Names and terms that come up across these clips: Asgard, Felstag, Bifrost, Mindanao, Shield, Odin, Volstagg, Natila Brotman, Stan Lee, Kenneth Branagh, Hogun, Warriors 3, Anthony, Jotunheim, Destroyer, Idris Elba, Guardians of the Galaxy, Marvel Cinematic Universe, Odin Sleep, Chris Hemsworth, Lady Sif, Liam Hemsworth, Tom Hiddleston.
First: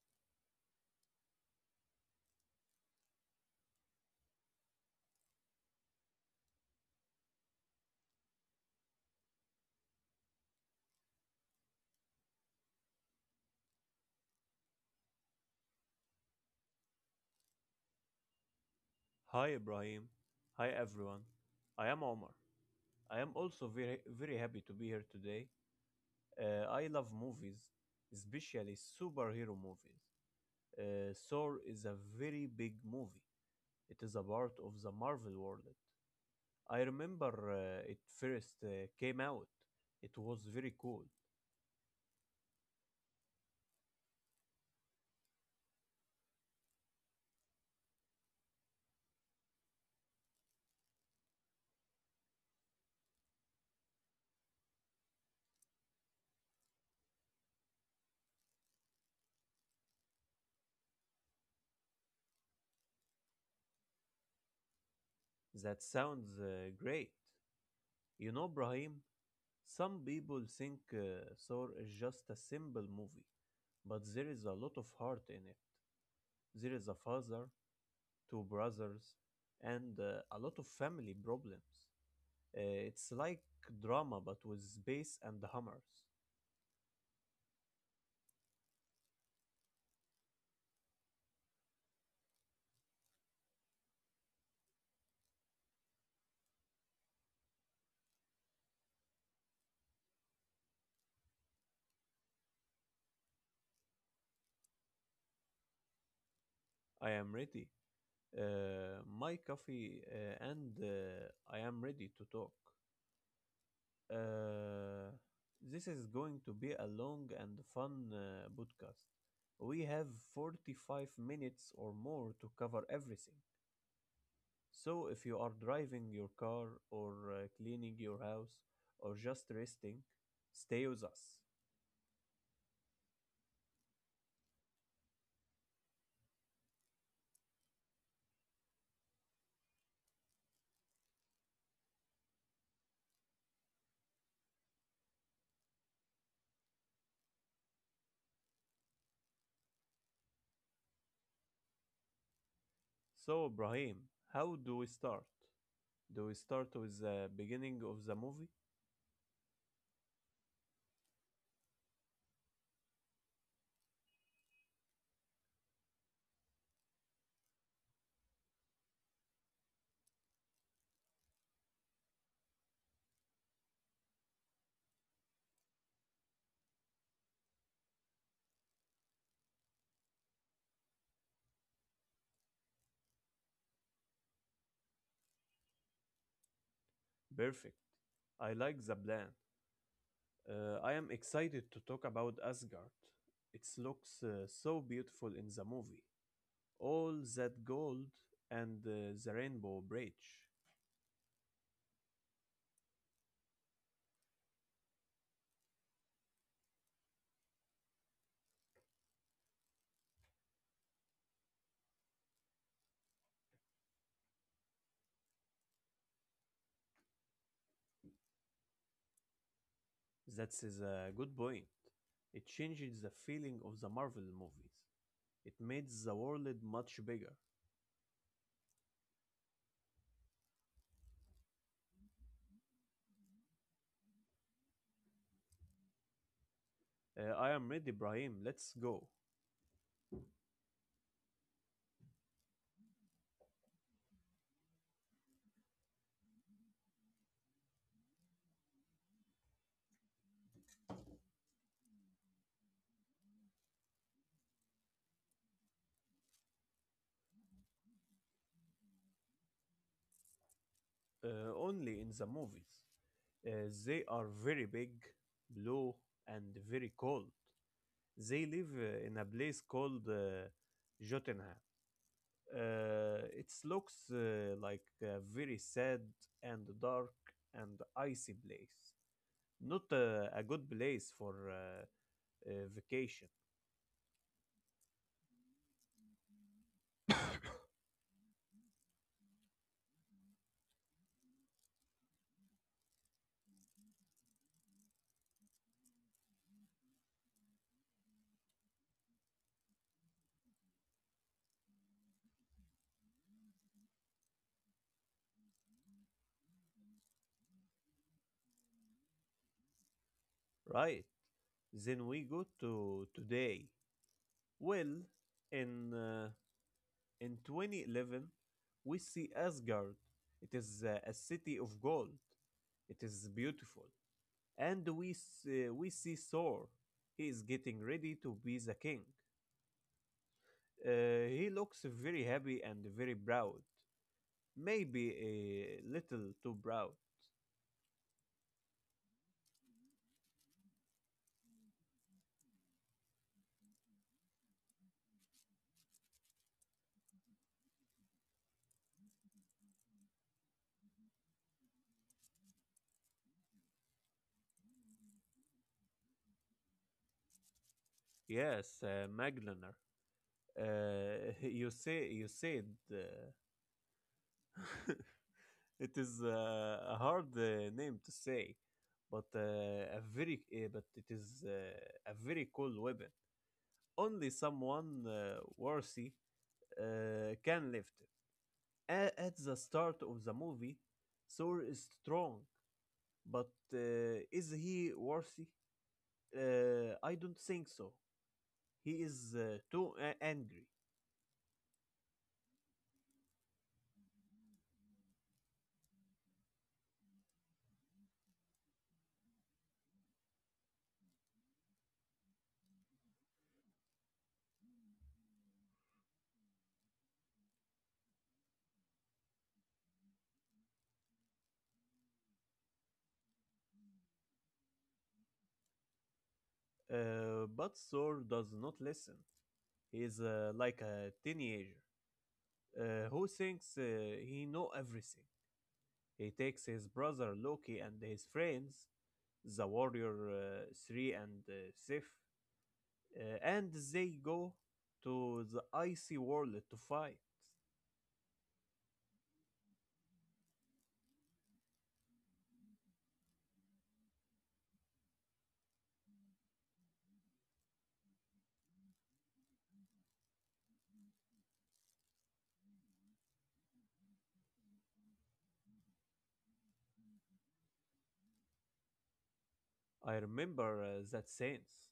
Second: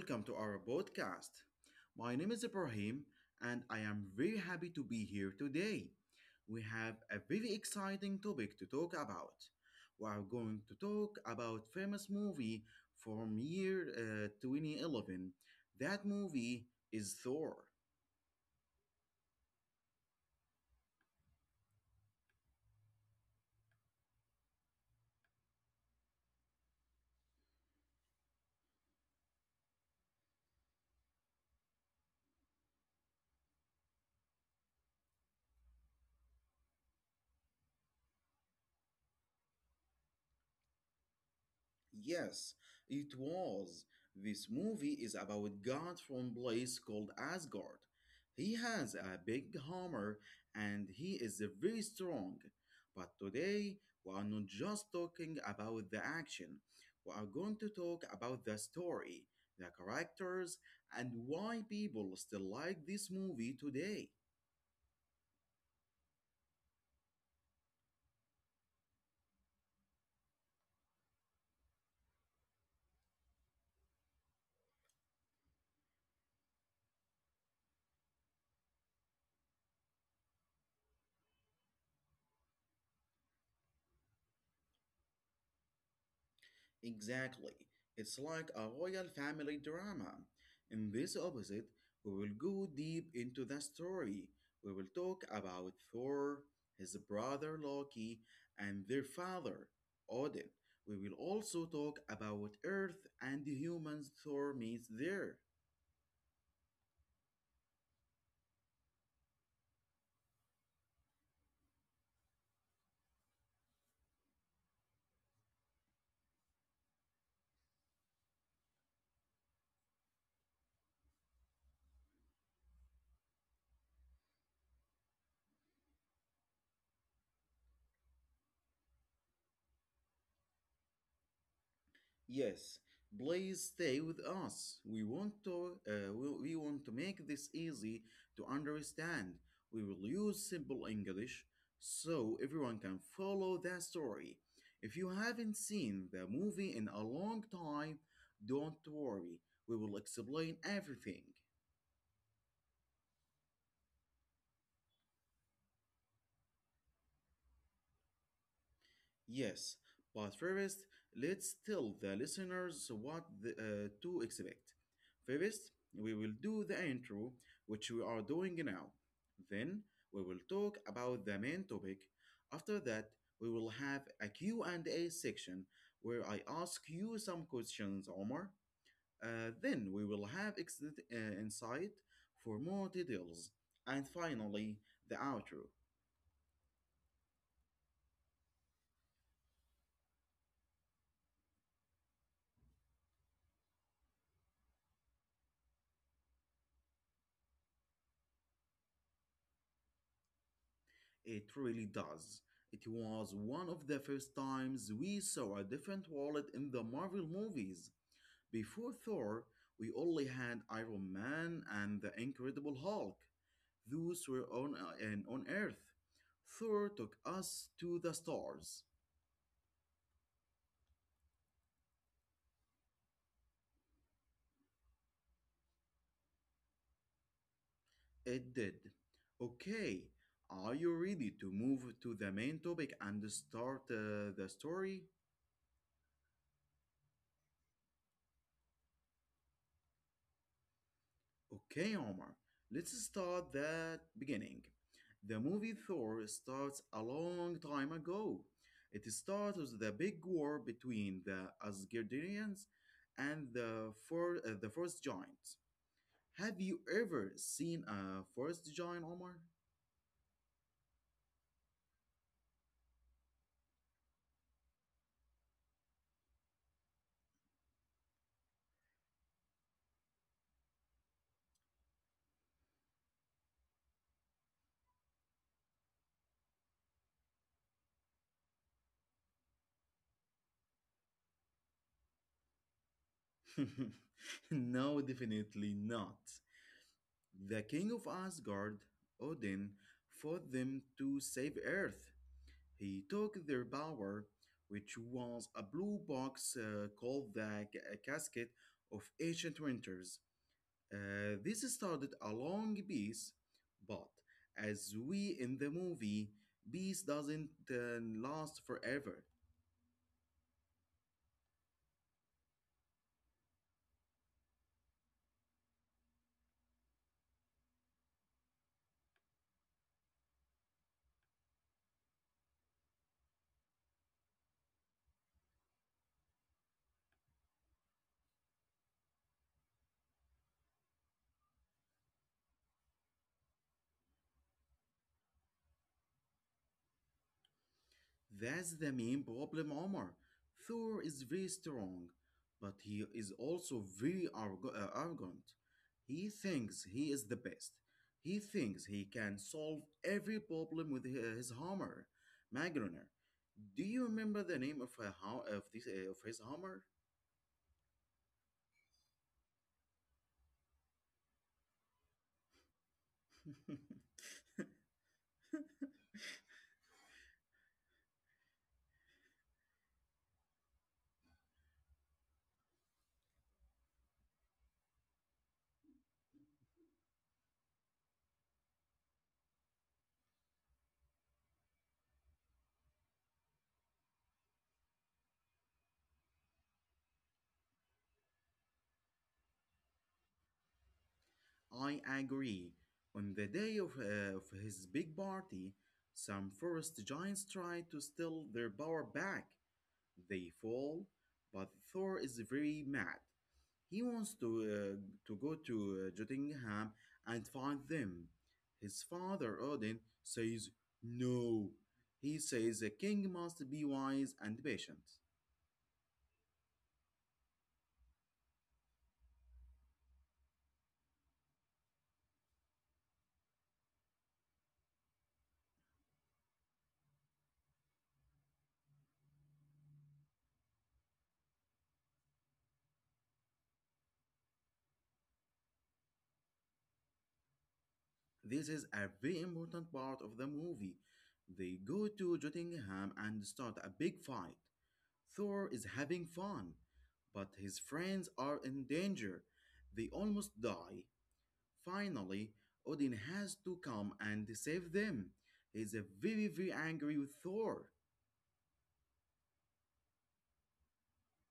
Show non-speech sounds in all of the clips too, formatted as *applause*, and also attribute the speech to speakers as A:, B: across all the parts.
A: Welcome to our podcast. My name is Ibrahim, and I am very happy to be here today. We have a very exciting topic to talk about. We are going to talk about famous movie from year 2011. That movie is Thor.
B: Hi Ibrahim. Hi everyone. I am Omar. I am also very very happy to be here today. I love movies, especially superhero movies. Thor is a very big movie. It is a part of the Marvel world. I remember it first came out. It was very cool.
A: Yes, it was. This movie is about God from place called Asgard. He has a big hammer and he is very strong. But today we are not just talking about the action. We are going to talk about the story, the characters, and why people still like this movie today.
B: That sounds great. You know, Brahim, some people think Thor is just a simple movie, but there is a lot of heart in it. There is a father, two brothers, and a lot of family problems. It's like drama but with bass and hammers.
A: Exactly. It's like a royal family drama. In this episode, we will go deep into the story. We will talk about Thor, his brother Loki, and their father, Odin. We will also talk about Earth and the humans Thor meets there.
B: I am ready. My coffee and I am ready to talk. Uh, this is going to be a long and fun podcast. We have 45 minutes or more to cover everything. So, if you are driving your car or cleaning your house or just resting, stay with us.
A: Yes, please stay with us. We want to we want to make this easy to understand. We will use simple English so everyone can follow the story. If you haven't seen the movie in a long time, don't worry. We will explain everything.
B: So, Ibrahim, how do we start? Do we start with the beginning of the movie?
A: Yes, but first, let's tell the listeners what to expect. First, we will do the intro, which we are doing now. Then, we will talk about the main topic. After that, we will have a Q and a section where I ask you some questions, Omar. Then we will have insight for more details. And finally, the outro.
B: Perfect. I like the plan. I am excited to talk about Asgard. It looks so beautiful in the movie. All that gold and the rainbow bridge.
A: It really does. It was one of the first times we saw a different wallet in the Marvel movies. Before Thor, we only had Iron Man and the Incredible Hulk. Those were on and on Earth. Thor took us to the stars.
B: That is a good point. It changes the feeling of the Marvel movies. It made the world much bigger.
A: It did. Okay, are you ready to move to the main topic and start the story?
B: I am ready, Brahim. Let's go.
A: Okay, Omar, let's start that beginning. The movie Thor starts a long time ago. It starts with the big war between the Asgardians and the the first giant. Have you ever seen a forest giant, Omar?
B: Only in the movies. They are very big, blue, and very cold. They live in a place called Jotunheim. It looks like a very sad and dark and icy place. Not a good place for vacation,
A: *laughs* No, definitely not. The king of Asgard, Odin, fought them to save Earth. He took their bower, which was a blue box called a Casket of Ancient Winters. This started a long peace, but as we in the movie, peace doesn't last forever.
B: right? Then we go to today. Well, in uh, In 2011, we see Asgard. It is a city of gold. It is beautiful. And we see Thor. He is getting ready to be the king. He looks very happy and very proud. Maybe a little too proud.
A: That's the main problem, Omar. Thor is very strong, but he is also very arrogant. He thinks he is the best. He thinks he can solve every problem with his hammer. Magruner, do you remember the name of, of his hammer?
B: Yes, Maglener. *laughs* You said uh,
A: *laughs*
B: it is a hard name to say, but uh, but it is a very cool weapon. Only someone worthy can lift it. At the start of the movie, Thor is strong, but is he worthy? I don't think so. He is too angry.
A: I agree. On the day of his big party, some forest giants tried to steal their power back. They fall, but Thor is very mad. He wants to go to Jotunheim and find them. His father Odin says no. He says a king must be wise and patient.
B: But Thor does not listen. He is like a teenager who thinks he know everything. He takes his brother Loki and his friends, the warrior Three and Sif, and they go to the icy world to fight.
A: This is a very important part of the movie. They go to Jotunheim and start a big fight. Thor is having fun, but his friends are in danger. They almost die. Finally, Odin has to come and save them. He's a very, very angry with Thor.
B: I remember that sense.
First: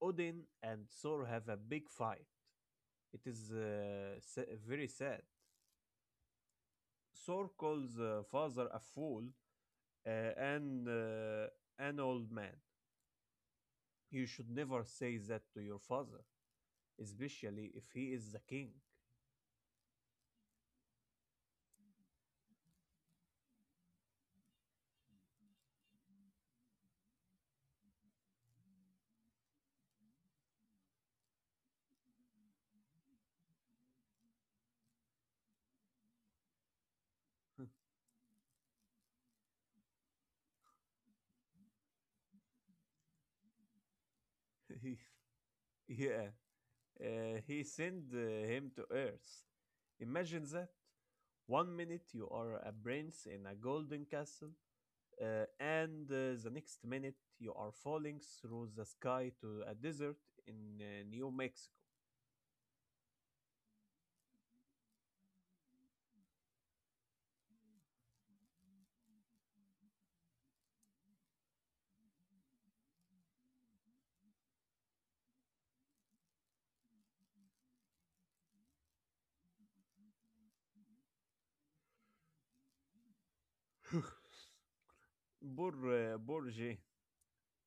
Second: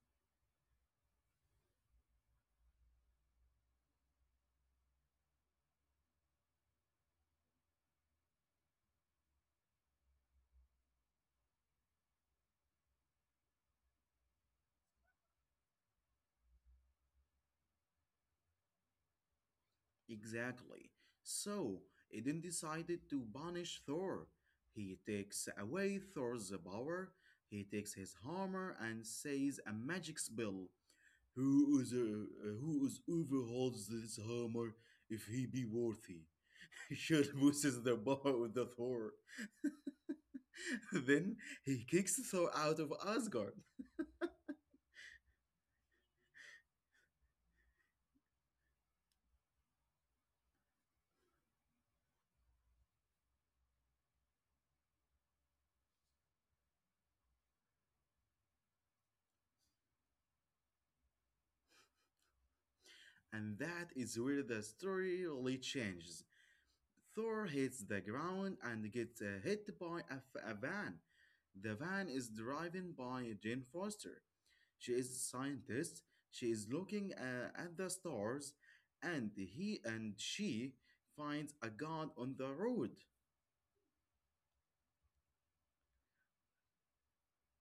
B: Odin and Thor have a big fight. It is very sad. Thor calls father a fool and an old man. You should never say that to your father, especially if he is the king.
A: Exactly. So, Odin decided to punish Thor. He takes away Thor's power, he takes his hammer and says a magic spell. Who is whoever holds this hammer, if he be worthy, *laughs* should loses the power with the Thor. *laughs* Then he kicks Thor out of Asgard.
B: *laughs* Yeah, uh, he sent him to Earth. Imagine that. One minute you are a prince in a golden castle, and the next minute you are falling through the sky to a desert in New Mexico.
A: And that is where the story really changes. Thor hits the ground and gets hit by a van. The van is driven by Jane Foster. She is a scientist. She is looking at the stars, and he and she finds a god on the road.
B: *laughs* Poor Jane.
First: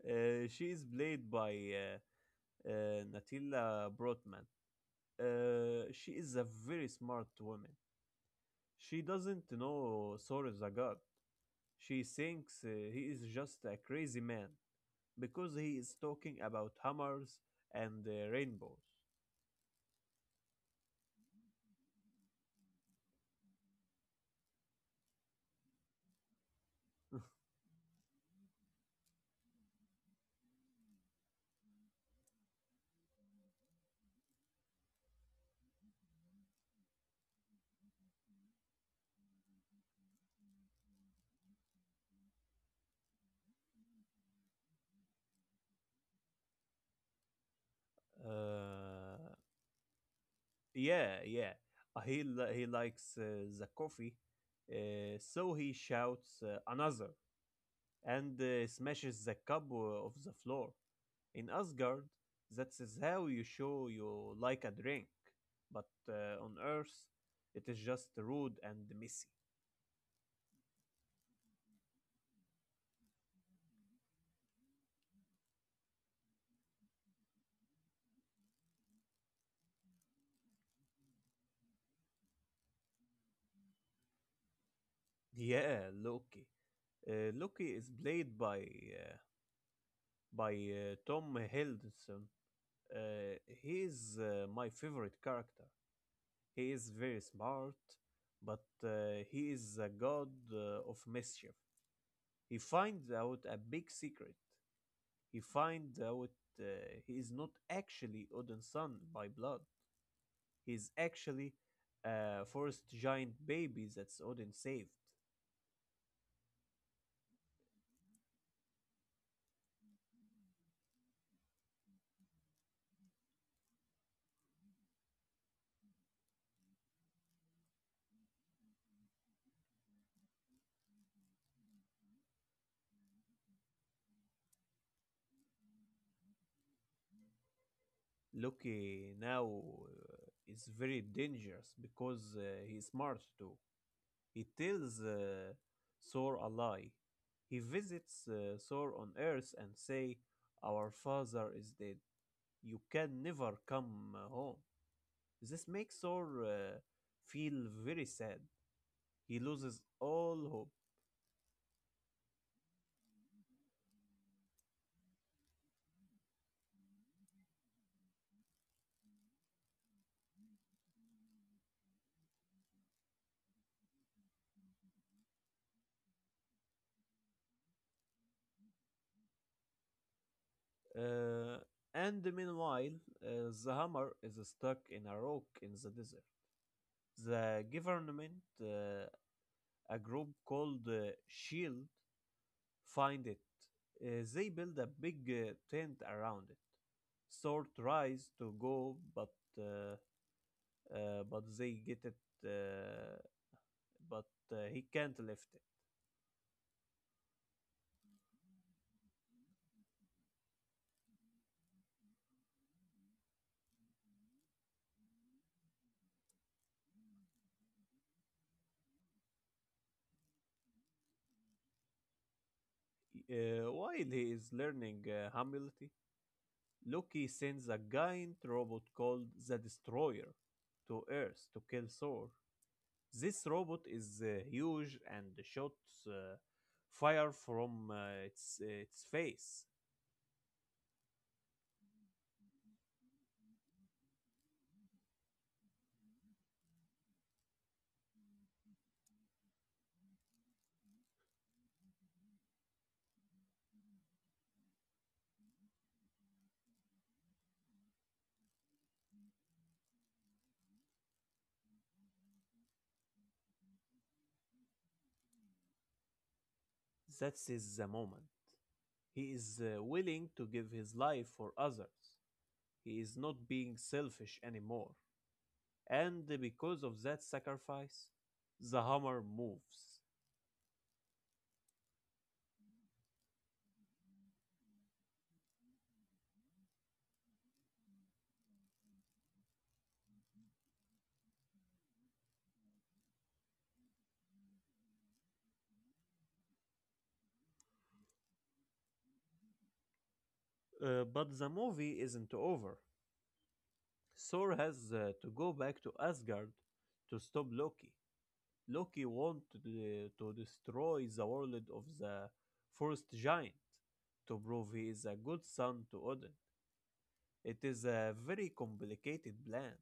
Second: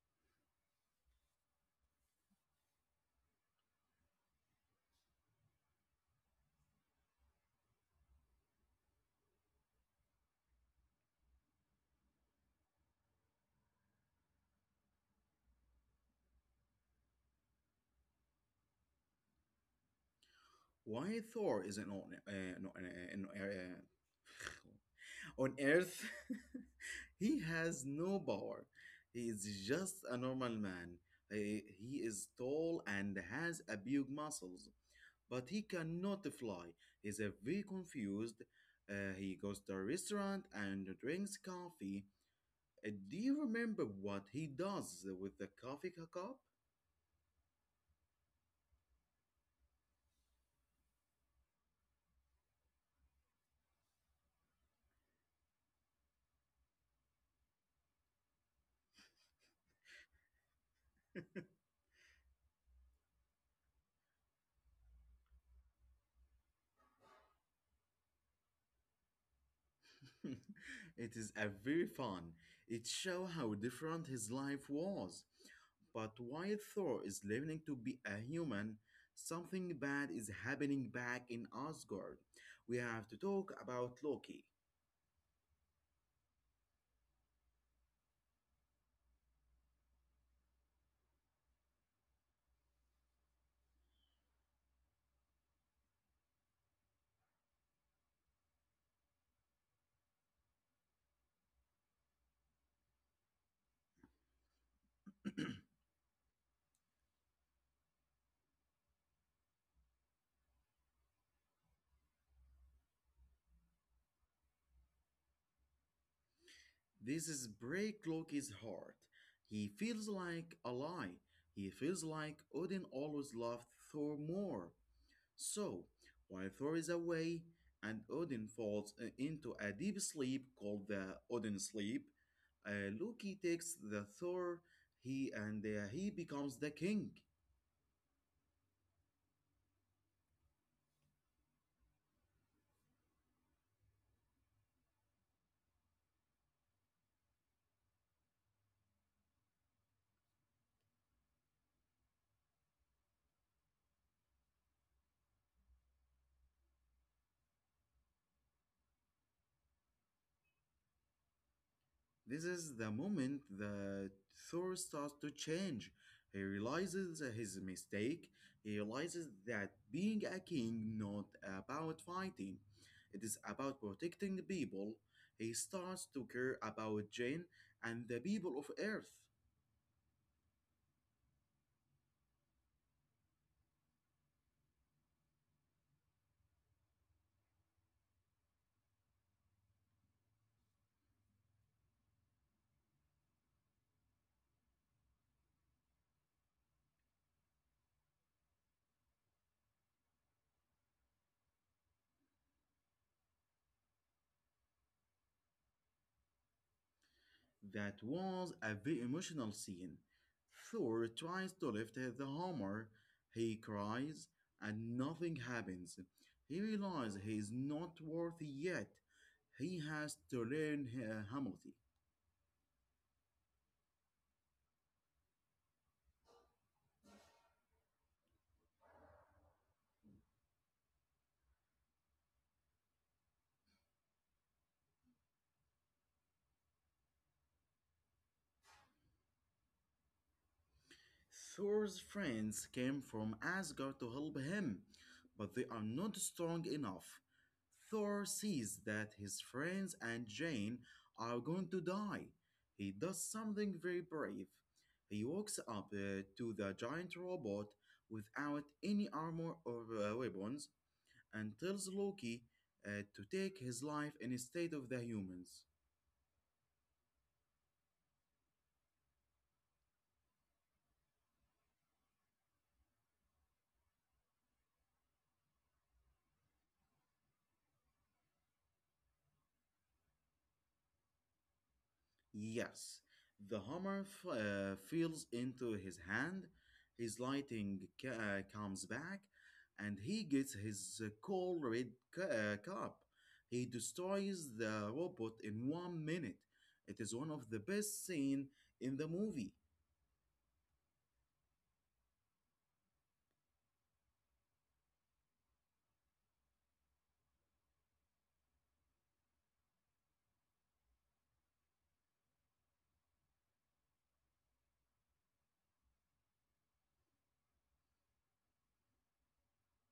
B: She is played by Natila Brotman. She is a very smart woman. She doesn't know Thor is a god. She thinks he is just a crazy man, because he is talking about hammers and rainbows.
A: Why Thor is not on, not, on, in- *sighs* On Earth, *laughs* he
B: *laughs*
A: has no power. He is just a normal man. He is tall and has a big muscles, but he cannot fly. He's a very confused. He goes to a restaurant and drinks coffee. Do you remember what he does with the coffee cup?
B: Uh, yeah, yeah. He likes the coffee, so he shouts another and smashes the cup of the floor. In Asgard, that's is how you show you like a drink, but on Earth, it is just rude and messy.
A: *laughs* It is a very fun. It shows how different his life was. But while Thor is learning to be a human, something bad is happening back in Asgard. We have to talk about Loki.
B: Yeah, Loki. Loki is played by uh, Tom Hiddleston. Uh, he is my favorite character. He is very smart, but he is a god of mischief. He finds out a big secret. He finds out uh, he is not actually Odin's son by blood. He is actually a forest giant baby that's Odin saved.
A: This is break Loki's heart. He feels like a lie. He feels like Odin always loved Thor more. So, while Thor is away and Odin falls into a deep sleep called the Odin sleep, Loki takes the Thor. He becomes the king.
B: Loki now is very dangerous because he is smart too. He tells Thor a lie. He visits Thor on Earth and say, "Our father is dead. You can never come home." This makes Thor feel very sad. He loses all hope.
A: This is the moment that Thor starts to change. He realizes his mistake. He realizes that being a king not about fighting. It is about protecting the people. He starts to care about Jane and the people of Earth.
B: Uh, and meanwhile, the hammer is stuck in a rock in the desert. The government, a group called Shield, find it. They build a big tent around it. Sort tries to go, but uh, but they get it, uh, but he can't lift it.
A: That was a very emotional scene. Thor tries to lift the hammer, he cries, and nothing happens. He realizes he is not worthy yet. He has to learn humility.
B: While he is learning humility, Loki sends a giant robot called the Destroyer to Earth to kill Thor. This robot is huge and shoots fire from its face.
A: Thor's friends came from Asgard to help him, but they are not strong enough. Thor sees that his friends and Jane are going to die. He does something very brave. He walks up to the giant robot without any armor or weapons and tells Loki to take his life instead of the humans.
B: That is the moment. He is willing to give his life for others. He is not being selfish anymore. And because of that sacrifice, the hammer moves.
A: Yes, the hammer feels into his hand, his lighting comes back, and he gets his cold red cup. He destroys the robot in 1 minute. It is one of the best scene in the movie.
B: But the movie isn't over. Thor has to go back to Asgard to stop Loki. Loki wants to destroy the world of the first giant to prove he is a good son to Odin. It is a very complicated plan.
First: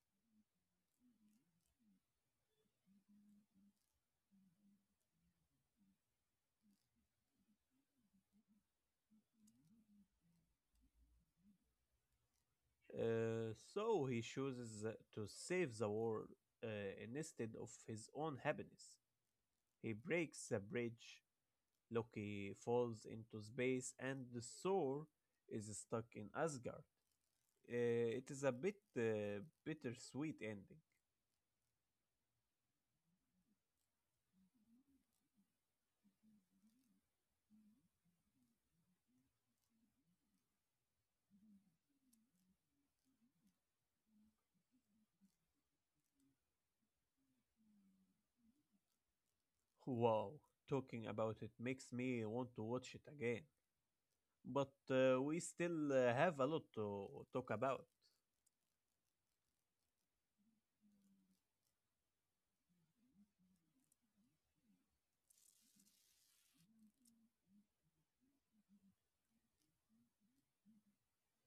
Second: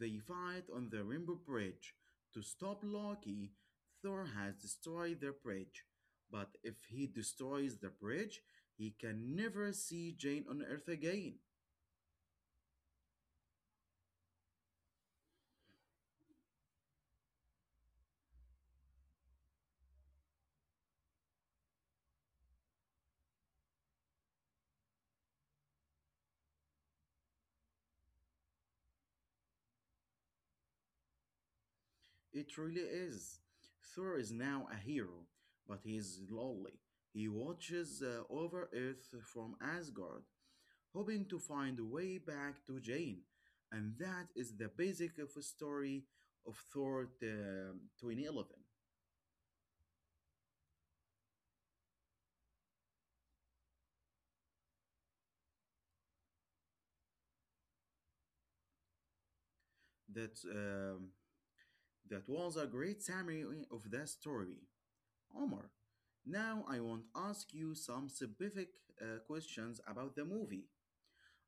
A: They fight on the Rainbow Bridge. To stop Loki, Thor has destroyed the bridge. But if he destroys the bridge, he can never see Jane on Earth again.
B: So he chooses to save the world uh, instead of his own happiness. He breaks the bridge, Loki falls into space, and the Thor is stuck in Asgard. It is a bit bittersweet ending.
A: It really is. Thor is now a hero, but he is lonely. He watches over Earth from Asgard, hoping to find a way back to Jane. And that is the basic of a story of Thor 2011.
B: Wow, talking about it makes me want to watch it again. But we still have a lot to talk about.
A: That, um, that was a great summary of that story. Omar, now I want to ask you some specific questions about the movie.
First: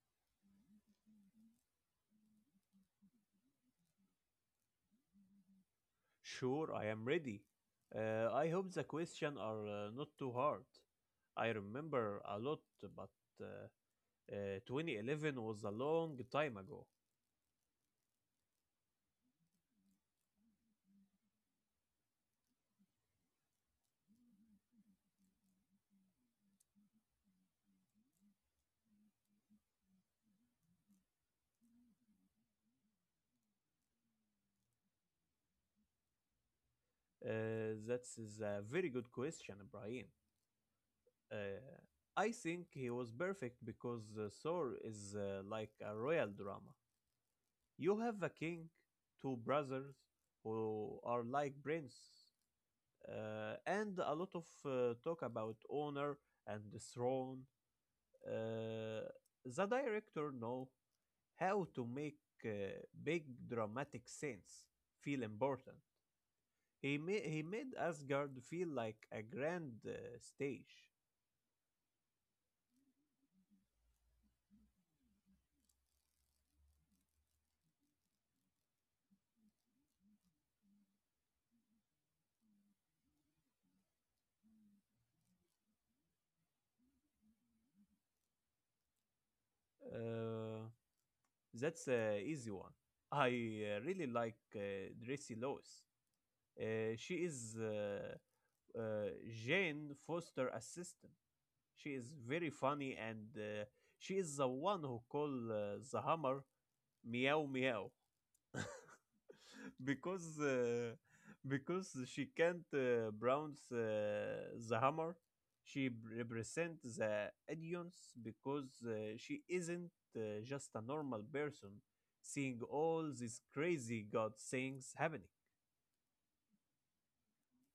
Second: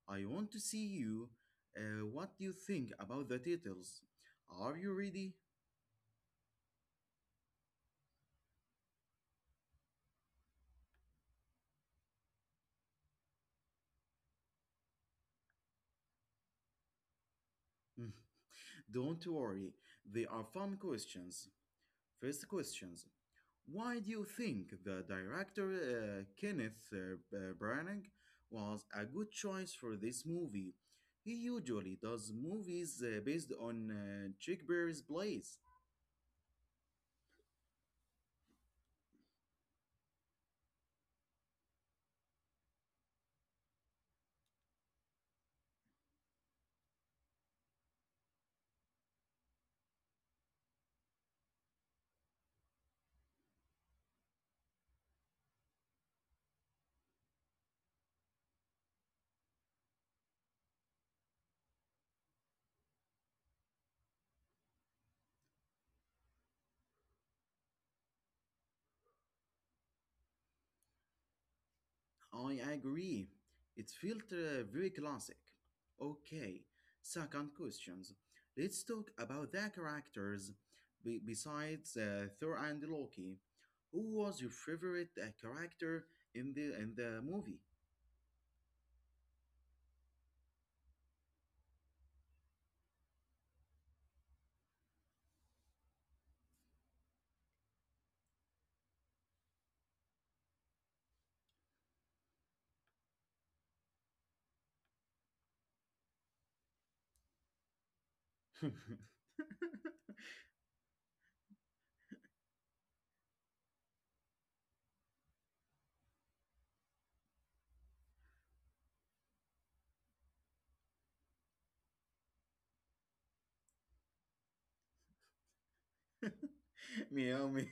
A: I want to see you. What do you think about the titles? Are you ready?
B: Sure, I am ready. I hope the questions are not too hard. I remember a lot, but uh, 2011 was a long time ago.
A: *laughs* Don't worry, they are fun questions. First questions. Why do you think the director Kenneth Branagh was a good choice for this movie? He usually does movies based on Shakespeare's plays.
B: That is a very good question, Ibrahim. Uh, I think he was perfect because Thor is like a royal drama. You have a king, two brothers who are like prince, and a lot of talk about honor and the throne. Uh, the director know how to make uh, big dramatic scenes feel important. He made Asgard feel like a grand stage.
A: I agree. It felt very classic. Okay, second questions. Let's talk about the characters besides Thor and Loki. Who was your favorite character in the movie?
B: Uh, that's a easy one. I really like Drissy Lois. She is uh, Jane Foster assistant. She is very funny and she is the one who call the hammer meow meow. *laughs*
A: *laughs*
B: Because because she can't pronounce the hammer, she represents the audience because she isn't just a normal person seeing all these crazy god things happening.
A: Meow meow.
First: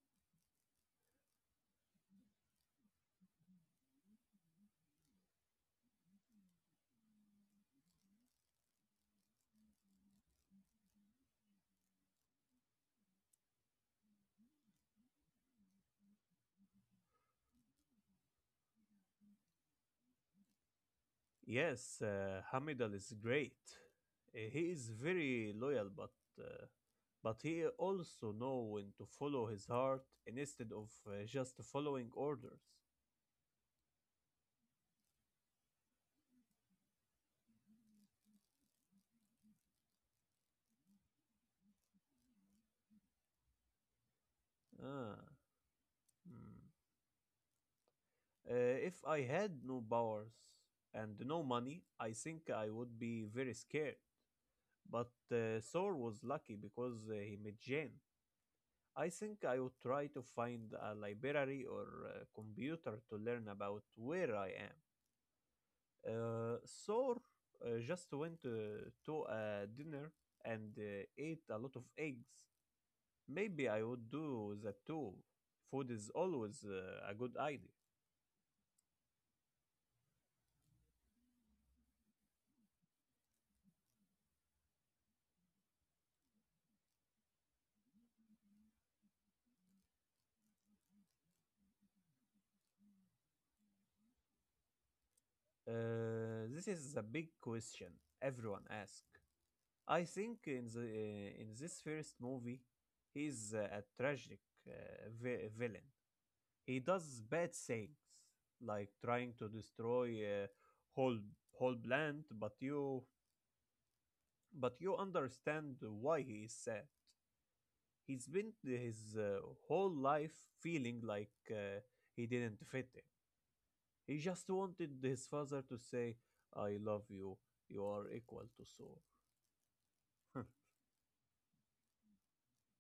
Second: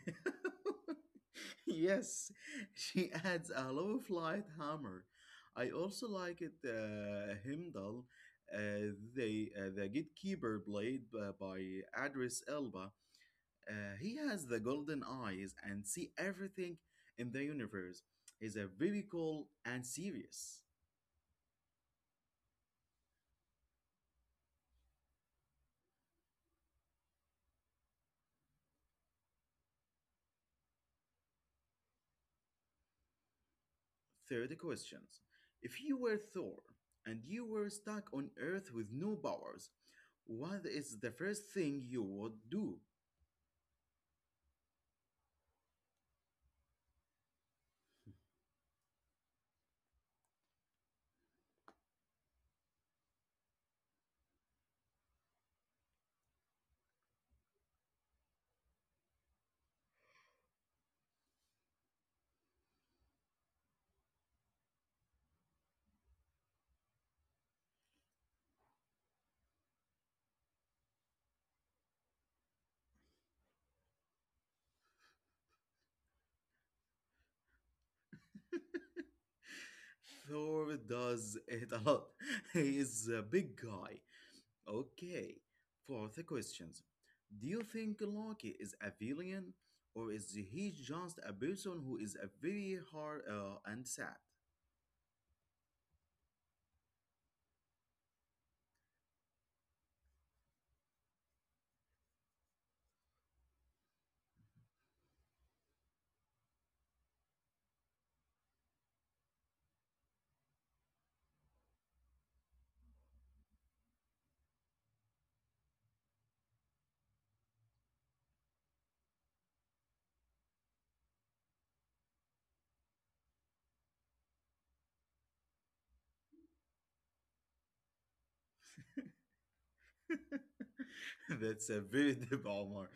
A: *laughs* Yes, she adds a low flight hammer. I also like it, Heimdall, the gatekeeper blade by Adris Elba. He has the golden eyes and see everything in the universe. He's a very cool and serious.
B: Yes, hamidal is great. He is very loyal but but he also know when to follow his heart instead of just following orders.
A: Third question. If you were Thor and you were stuck on Earth with no powers, what is the first thing you would do?
B: Ah, hmm. Uh, if I had no powers and no money, I think I would be very scared. But Thor was lucky because he met Jane. I think I would try to find a library or a computer to learn about where I am. Thor just went to a dinner and ate a lot of eggs. Maybe I would do that too. Food is always a good idea.
A: Thor does it a lot. *laughs* He is a big guy. Okay, for the questions. Do you think Loki is a villain or is he just a person who is a very hard and sad?
B: This is the big question everyone asks. I think in this first movie, he's a tragic uh, villain. He does bad things, like trying to destroy whole whole plant. But you understand why he is sad. He's been his whole life feeling like he didn't fit in. He just wanted his father to say, I love you, you are equal to
A: *laughs*
B: Thor.
A: That's a very *laughs* deep Omar.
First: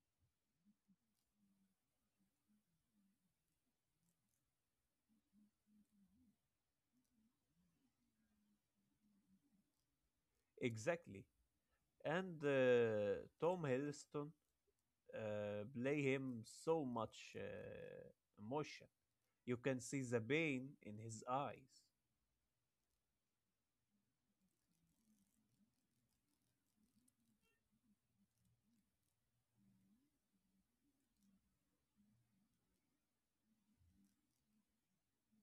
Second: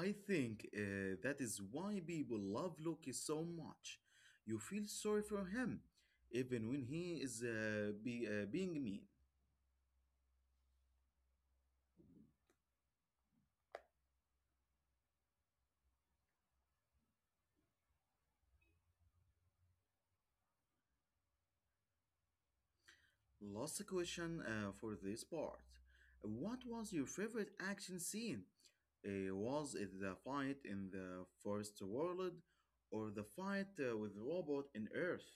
A: I think that is why people love Loki so much. You feel sorry for him, even when he is being mean.
B: *laughs* Exactly. And Tom Hiddleston play him so much emotion. You can see the pain in his eyes.
A: Last question for this part. What was your favorite action scene? Was it the fight in the first world or the fight with the robot in Earth?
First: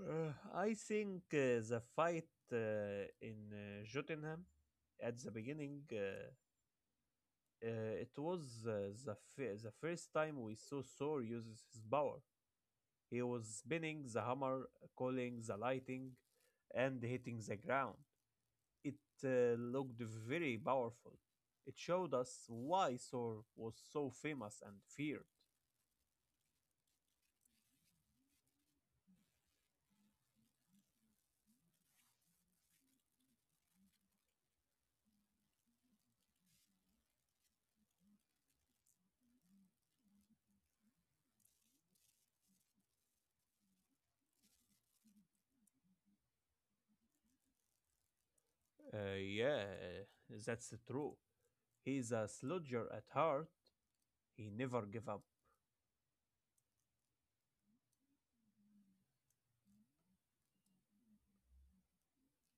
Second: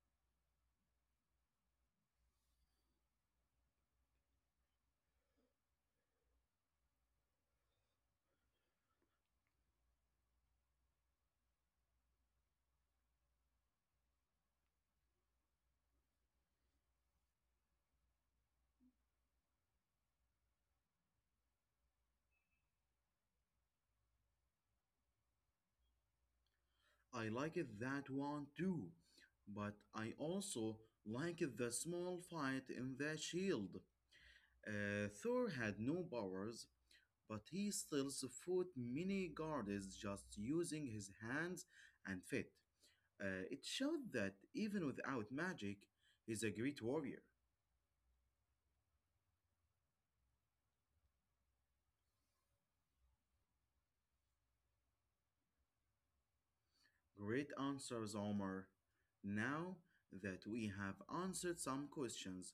B: I think the fight in Jotunheim at the beginning, it was the first time we saw Thor uses his power. He was spinning the hammer, calling the lighting, and hitting the ground. It looked very powerful. It showed us why Thor was so famous and feared.
A: I like it that one too, but I also like the small fight in the shield. Thor had no powers, but he still fought many guards just using his hands and feet. It showed that even without magic, he's a great warrior.
B: Yeah, that's true. He's a sludger at heart. He never gave up.
A: Great answers, Omar. Now that we have answered some questions,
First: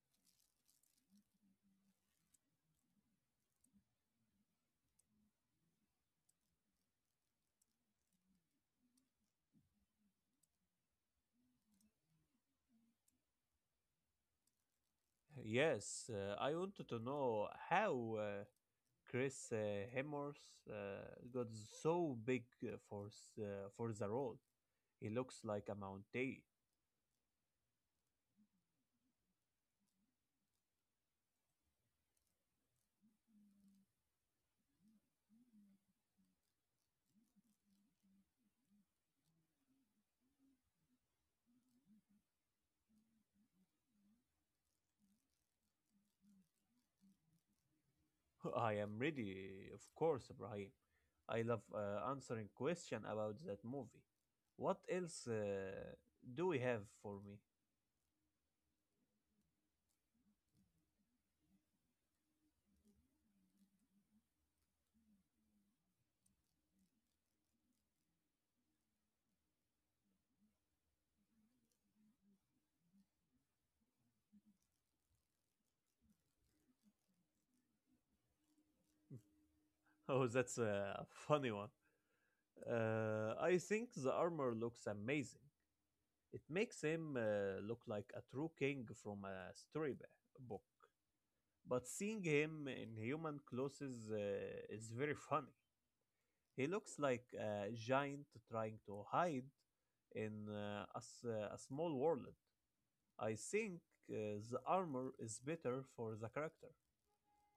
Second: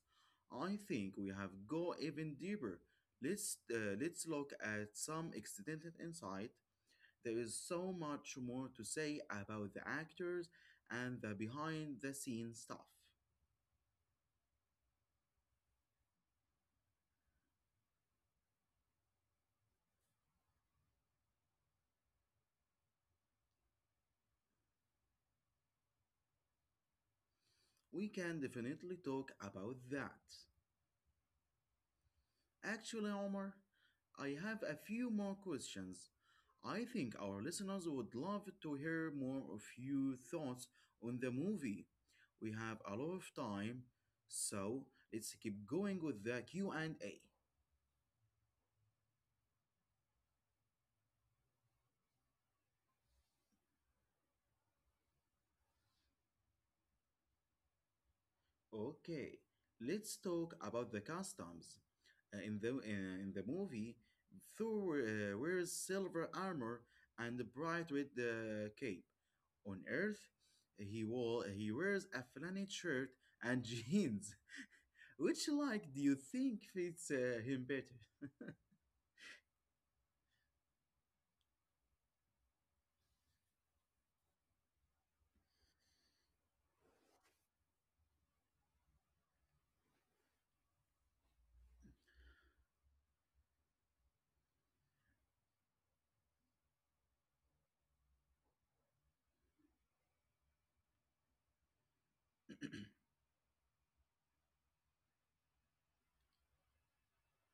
A: I think we have go even deeper. Let's look at some extended insight. There is so much more to say about the actors and the behind the scenes stuff.
B: Yes, I wanted to know how Chris Hemsworth uh, got so big for the role. He looks like a mountain.
A: We can definitely talk about that.
B: *laughs*
A: Actually, Omar, I have a few more questions. I think our listeners would love to hear more of your thoughts on the movie. We have a lot of time, so let's keep going with the Q&A.
B: I am ready, of course, Ibrahim. I love answering question about that movie. What else do we have for me? *laughs*
A: Okay, let's talk about the customs. In the movie, Thor wears silver armor and a bright red cape. On Earth, he wears a flannel shirt and *laughs* jeans. Which like do you think fits him better?
B: Oh, that's a funny one. I think the armor looks amazing. It makes him look like a true king from a storybook. But seeing him in human clothes is very funny. He looks like a giant trying to hide in a small world. I think the armor is better for the character,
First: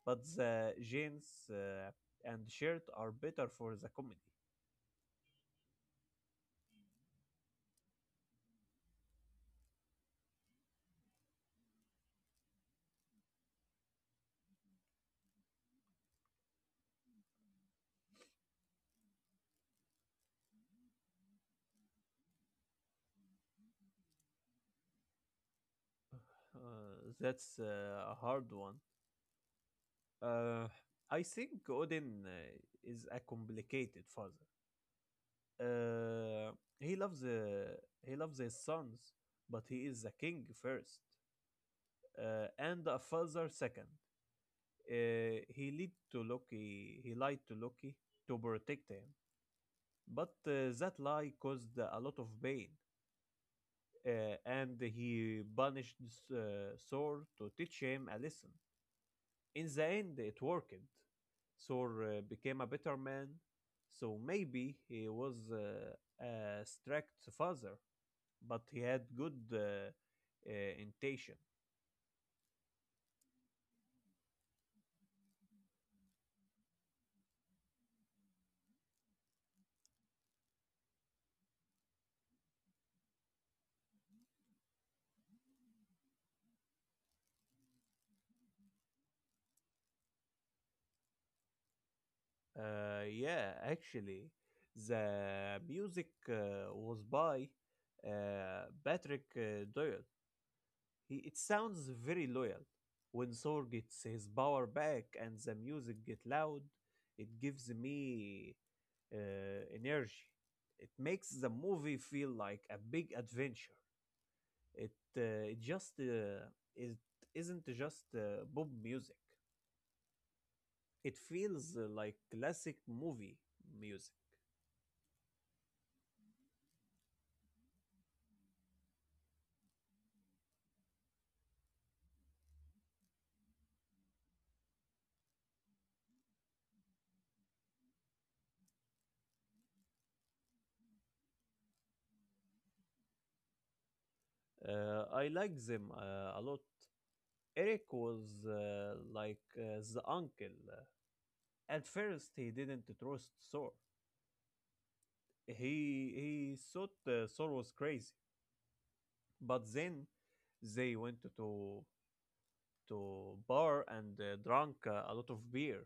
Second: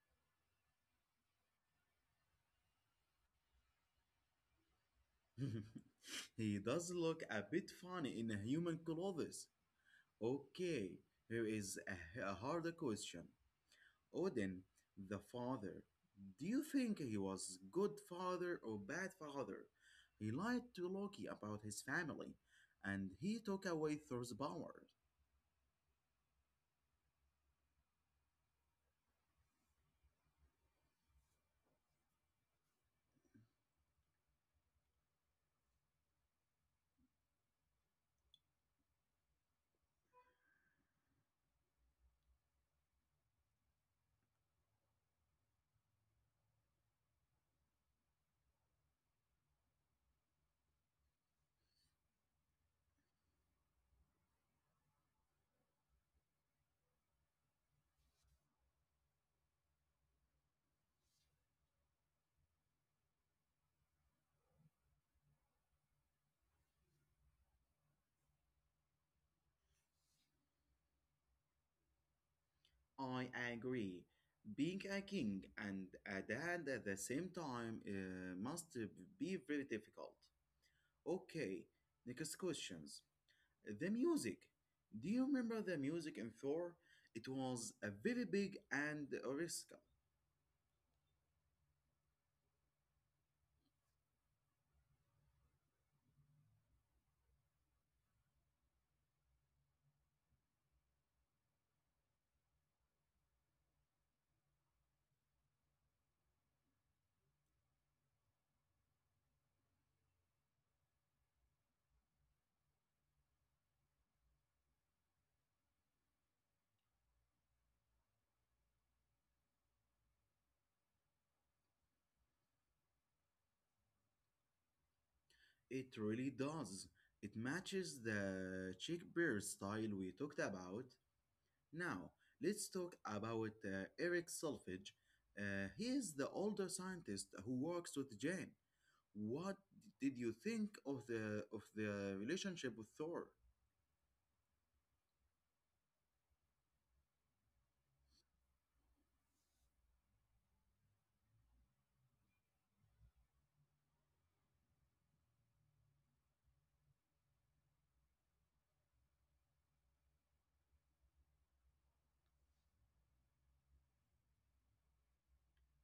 B: but the jeans and shirt are better for the comedy.
A: *laughs* He does look a bit funny in human clothes. Okay, here is a harder question. Odin, the father, do you think he was good father or bad father? He lied to Loki about his family, and he took away Thor's power.
B: That's a hard one. Uh, I think Odin is a complicated father. Uh, he loves uh, he loves his sons, but he is a king first, and a father second. He lied to Loki. He lied to Loki to protect him, but that lie caused a lot of pain, and he punished Thor to teach him a lesson. In the end, it worked. Thor became a better man, so maybe he was a strict father, but he had good uh, intention.
A: I agree. Being a king and a dad at the same time must be very difficult. Okay, next questions. The music. Do you remember the music in Thor? It was a very big and original.
B: Yeah, actually, the music was by Patrick Doyle. It sounds very loyal. When Thor gets his power back and the music get loud, it gives me uh, energy. It makes the movie feel like a big adventure. It uh, it just uh, it isn't just pop music. It feels like classic movie music.
A: It really does. It matches the chick bear style we talked about. Now, let's talk about Eric Selfridge. He is the older scientist who works with Jane. What did you think of the relationship with Thor?
B: I like them a lot. Eric was like the uncle. At first, he didn't trust Thor. He thought Thor was crazy, but then they went to bar and drank a lot of beer.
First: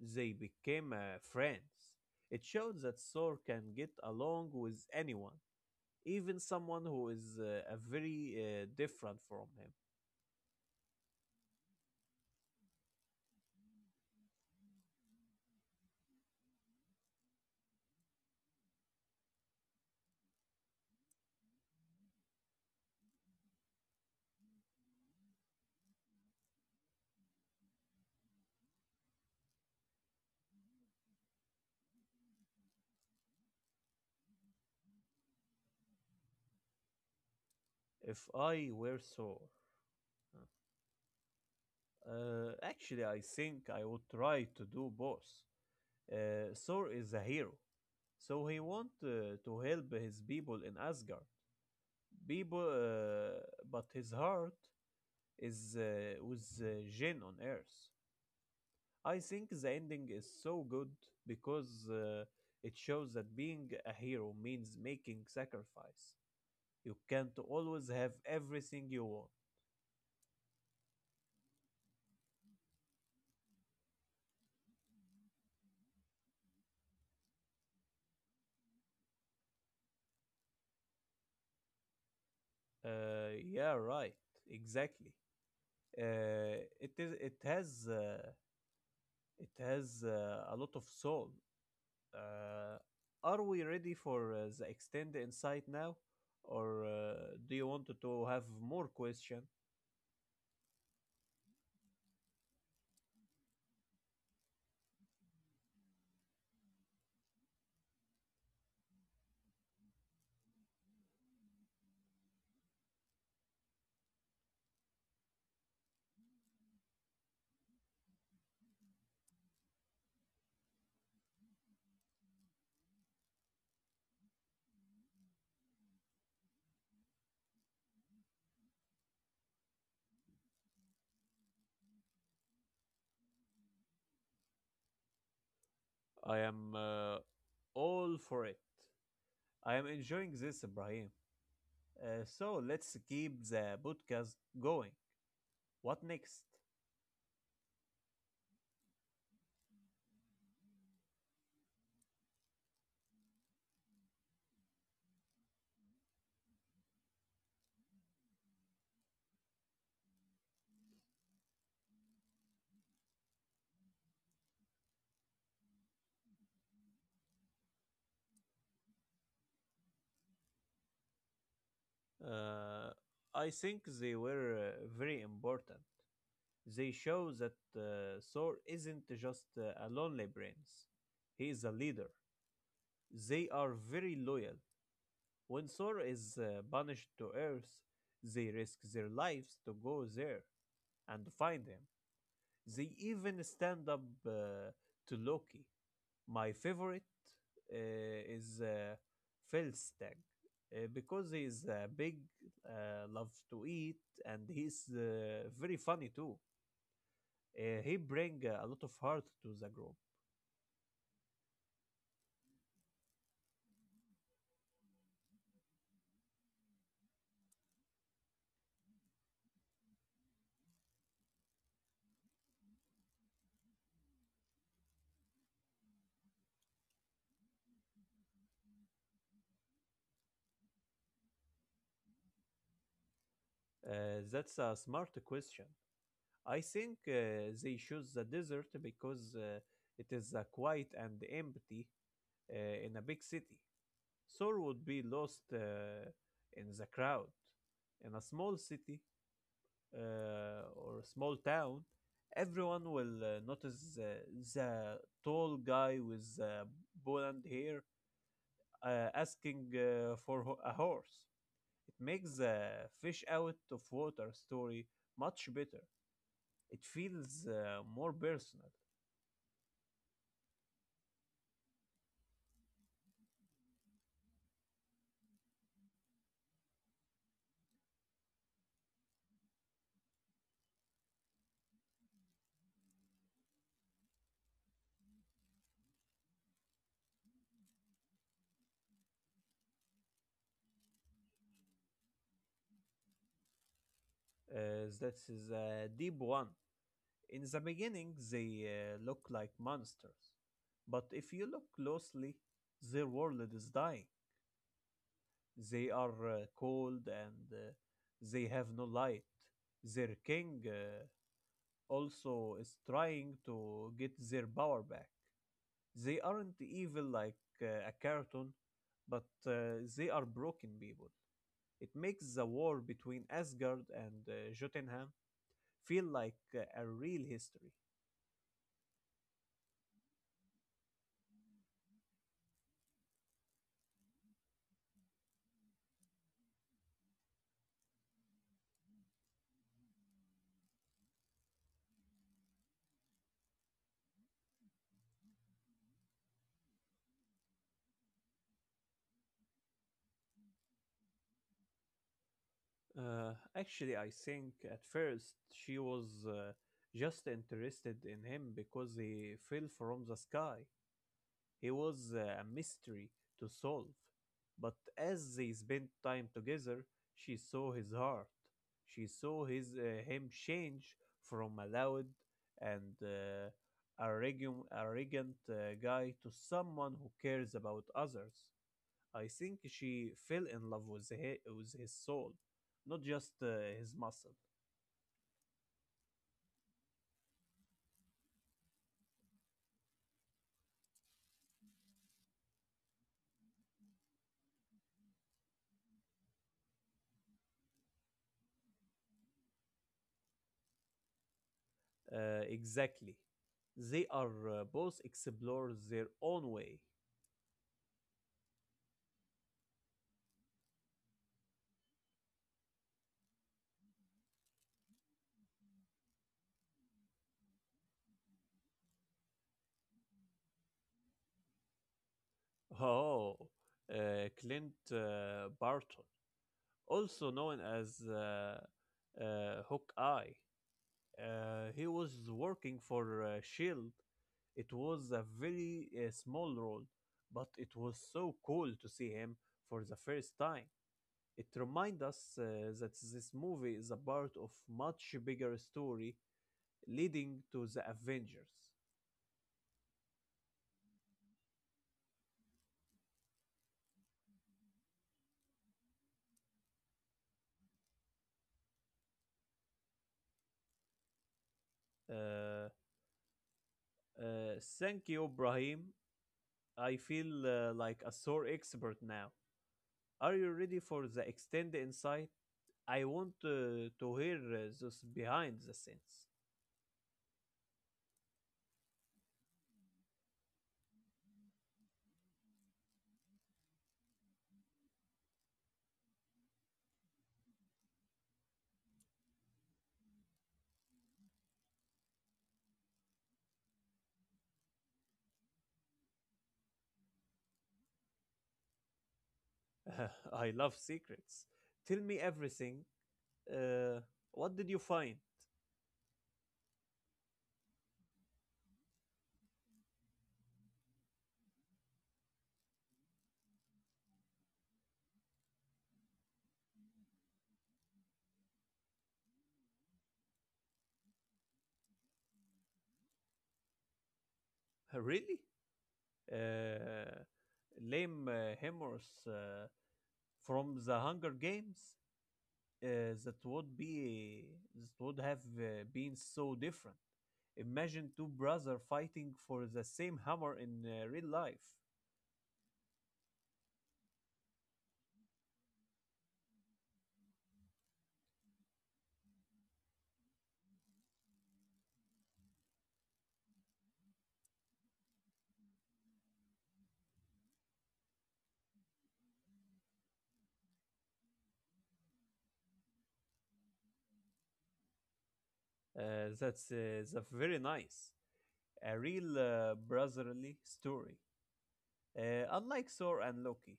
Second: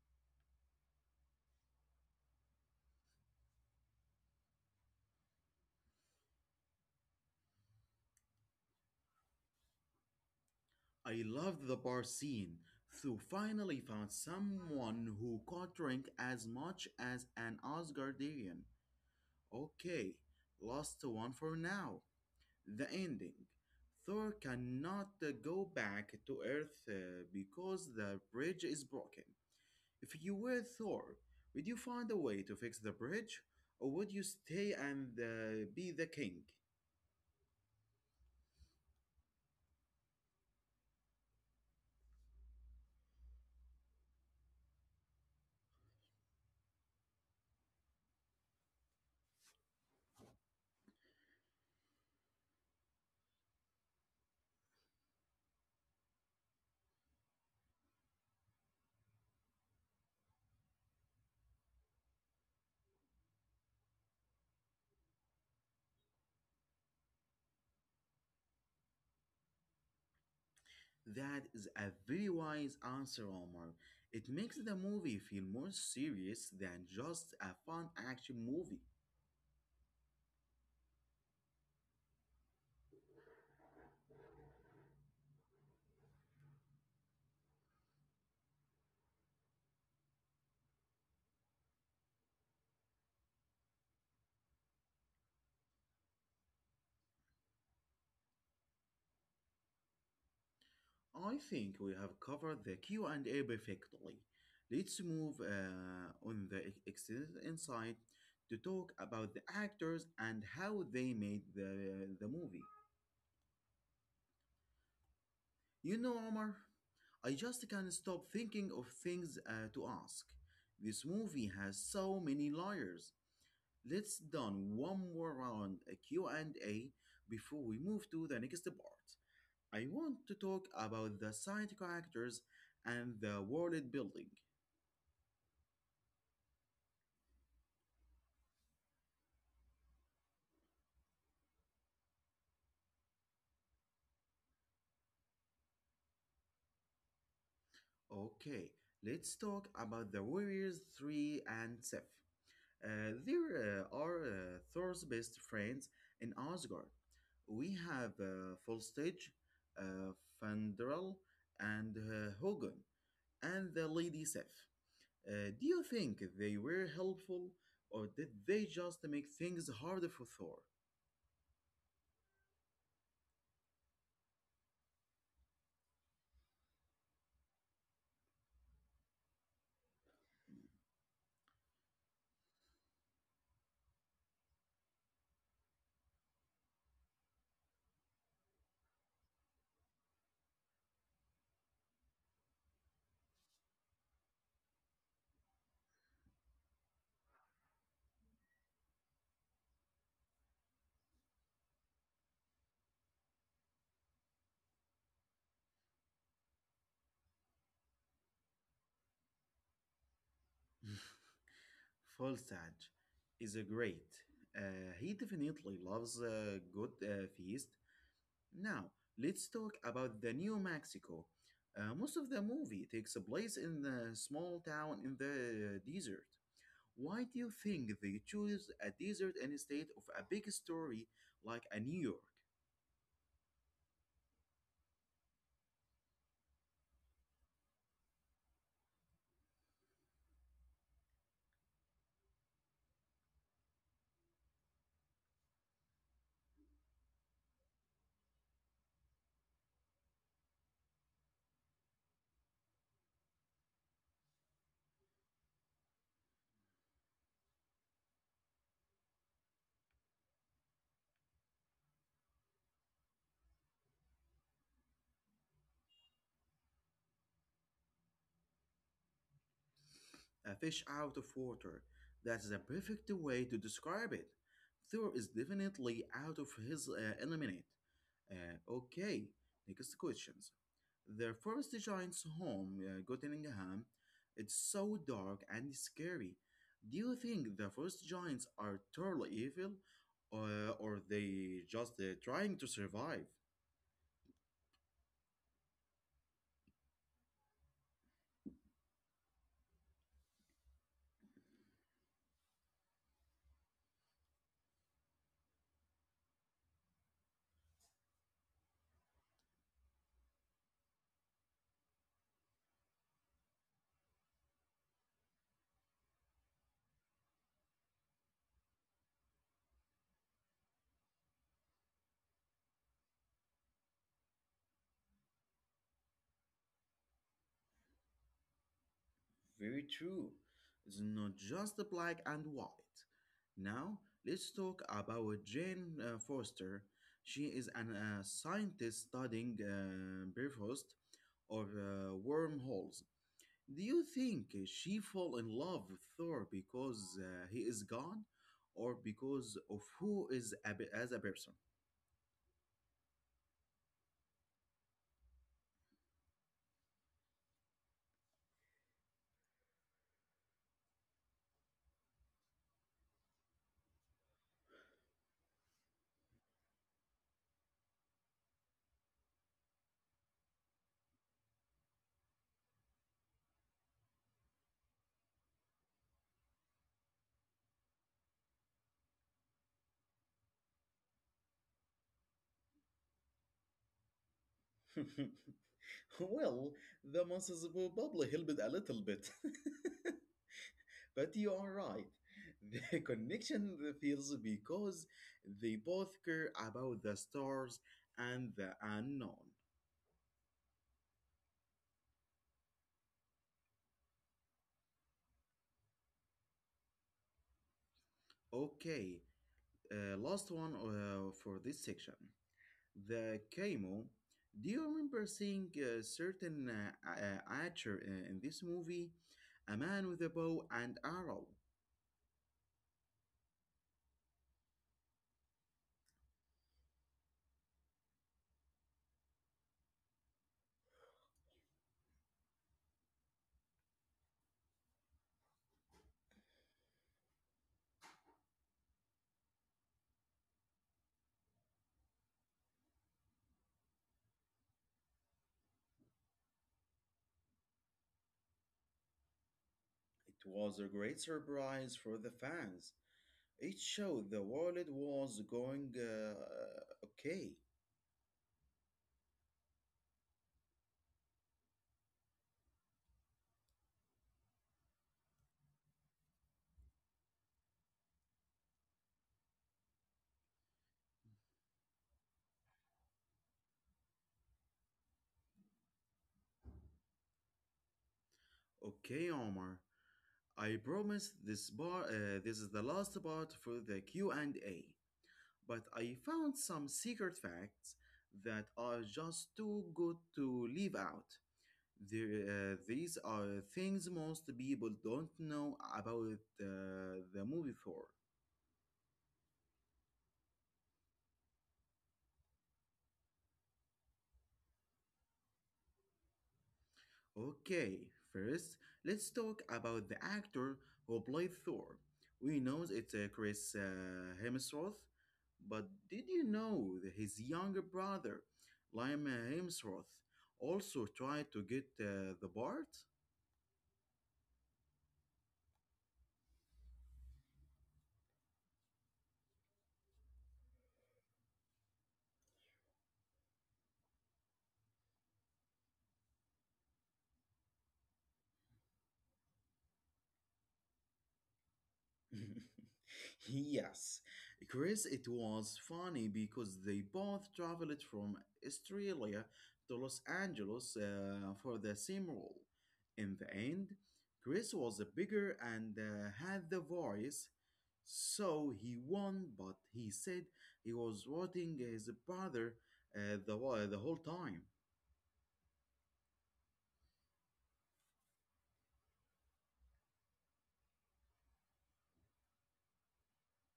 B: They became friends. It showed that Thor can get along with anyone, even someone who is a very different from him.
A: I loved the bar scene. Thor finally found someone who could drink as much as an Asgardian. Okay, last one for now. The ending. Thor cannot go back to Earth because the bridge is broken. If you were Thor, would you find a way to fix the bridge, or would you stay and be the king?
B: If I were Thor. Actually, I think I would try to do both. Thor is a hero, so he want to help his people in Asgard. People, uh, but his heart is with Jin on Earth. I think the ending is so good because it shows that being a hero means making sacrifice. You can't always have everything you want.
A: That is a very wise answer, Omar. It makes the movie feel more serious than just a fun action movie.
B: Yeah, right. Exactly. It is it has a lot of soul. Uh, are we ready for the extend insight now, or do you want to have more question?
A: I think we have covered the Q&A perfectly. Let's move on the extended insight to talk about the actors and how they made the movie. You know, Omar, I just can't stop thinking of things to ask. This movie has so many layers. Let's done one more round a Q&A before we move to the next part. I want to talk about the side characters and the world building.
B: I am all for it. I am enjoying this, Ibrahim. So let's keep the podcast going. What next?
A: Okay, let's talk about the Warriors 3 and Sif. There are Thor's best friends in Asgard. We have full uh, Fandral, and Hogan, and the Lady Sif. Do you think they were helpful, or did they just make things harder for Thor?
B: Uh, I think they were very important. They show that Thor isn't just a lonely brains. He is a leader. They are very loyal. When Thor is banished to Earth, they risk their lives to go there and find him. They even stand up to Loki. My favorite is Felstag because he is big, loves to eat, and he's very funny too. He bring a lot of heart to the group.
A: *laughs* Volstagg is a great. He definitely loves a good feast. Now, let's talk about the New Mexico. Most of the movie takes place in a small town in the desert. Why do you think they choose a desert instead of a big story like a New York,
B: That's a smart question. I think they choose the desert because it is quiet and empty uh, in a big city. Thor would be lost in the crowd. In a small city or a small town, everyone will notice the tall guy with blonde hair asking a horse. Makes the fish out of water story much better. It feels more personal.
A: a fish out of water? That is a perfect way to describe it. Thor is definitely out of his element. Okay, next questions. Their first giant's home, Gottingham, it's so dark and scary. Do you think the first giants are totally evil, or they just trying to survive?
B: That is a deep one. In the beginning, they look like monsters, but if you look closely, their world is dying. They are cold and they have no light. Their king also is trying to get their power back. They aren't evil like a cartoon, but they are broken people. It makes the war between Asgard and Jotunheim feel like a real history.
A: Very true. It's not just the black and white. Now, let's talk about Jane Forster. She is an, a scientist studying Bifrost or wormholes. Do you think she fell in love with Thor because he is gone or because of who is a, as a person?
B: Actually, I think at first she was just interested in him because he fell from the sky. He was a mystery to solve, but as they spent time together, she saw his heart. She saw his him change from a loud and arrogant guy to someone who cares about others. I think she fell in love with with his soul, not just his muscle.
A: *laughs* Well, the monsters will probably help it a little bit. *laughs* But you are right. *laughs* The connection feels because they both care about the stars and the unknown.
B: Exactly. They are both explorers their own way.
A: Okay, last one for this section. The chemo. Do you remember seeing a certain archer in this movie? A man with a bow and arrow.
B: Oh, Clint Barton, also known as Hawkeye. He was working for Shield. It was a very small role, but it was so cool to see him for the first time. It reminds us that this movie is a part of much bigger story leading to the Avengers.
A: It was a great surprise for the fans. It showed the world was going okay.
B: Uh, Thank you, Brahim, I feel like a sore expert now. Are you ready for the extended insight? I want to hear those behind the scenes.
A: Okay, Omar. I promise this bar this is the last part for the Q&A, but I found some secret facts that are just too good to leave out. There, these are things most people don't know about the movie Thor.
B: *laughs* I love secrets. Tell me everything. Uh, what did you find? *laughs*
A: Okay, first, let's talk about the actor who played Thor. We know it's Chris Hemsworth, but did you know that his younger brother, Liam Hemsworth, also tried to get the part?
B: Really? Uh, Lame Hemorrhs from the Hunger Games? Uh, that would be that would have been so different. Imagine two brothers fighting for the same hammer in real life.
A: *laughs* Yes, Chris, it was funny because they both traveled from Australia to Los Angeles for the same role. In the end, Chris was bigger and had the voice, so he won, but he said he was rotting his brother the whole time.
B: That's very nice. A real brotherly story, unlike Thor and Loki.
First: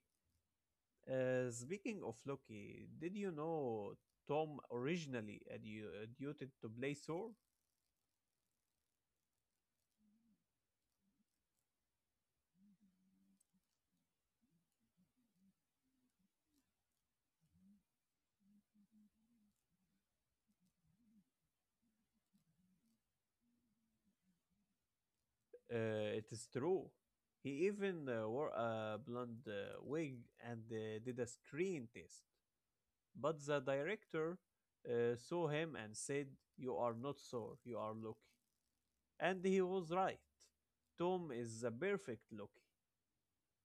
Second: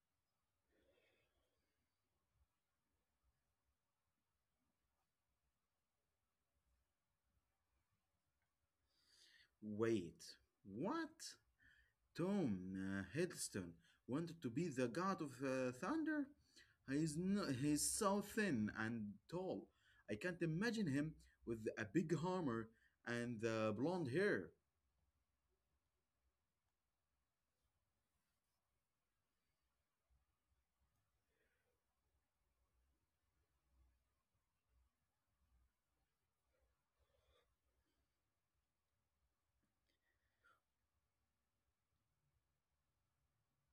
B: Speaking of Loki, did you know Tom originally auditioned to play Thor?
A: Wait, what? Tom Hiddleston wanted to be the god of thunder. He's no, he's so thin and tall. I can't imagine him with a big hammer and blonde hair.
B: It is true. He even wore a blonde wig and did a screen test. But the director saw him and said, "You are not Thor. You are Loki," and he was right. Tom is the perfect Loki.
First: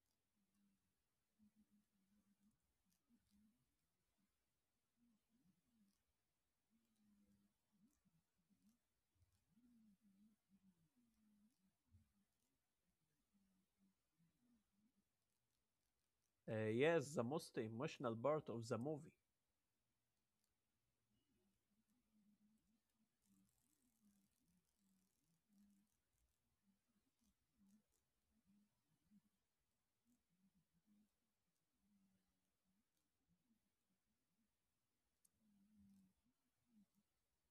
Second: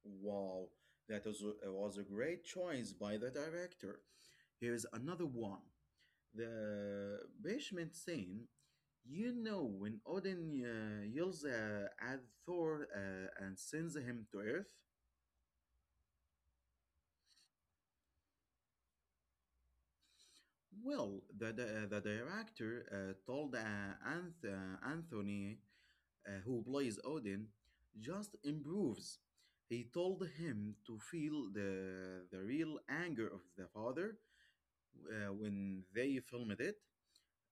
A: Wow, that was a great choice by the director. Here's another one. The basement scene. You know when Odin yells at Thor and sends him to Earth.
B: Yes, the most emotional part of the movie.
A: Well, the director told Anthony, who plays Odin, just improves. He told him to feel the real anger of the father when they filmed it.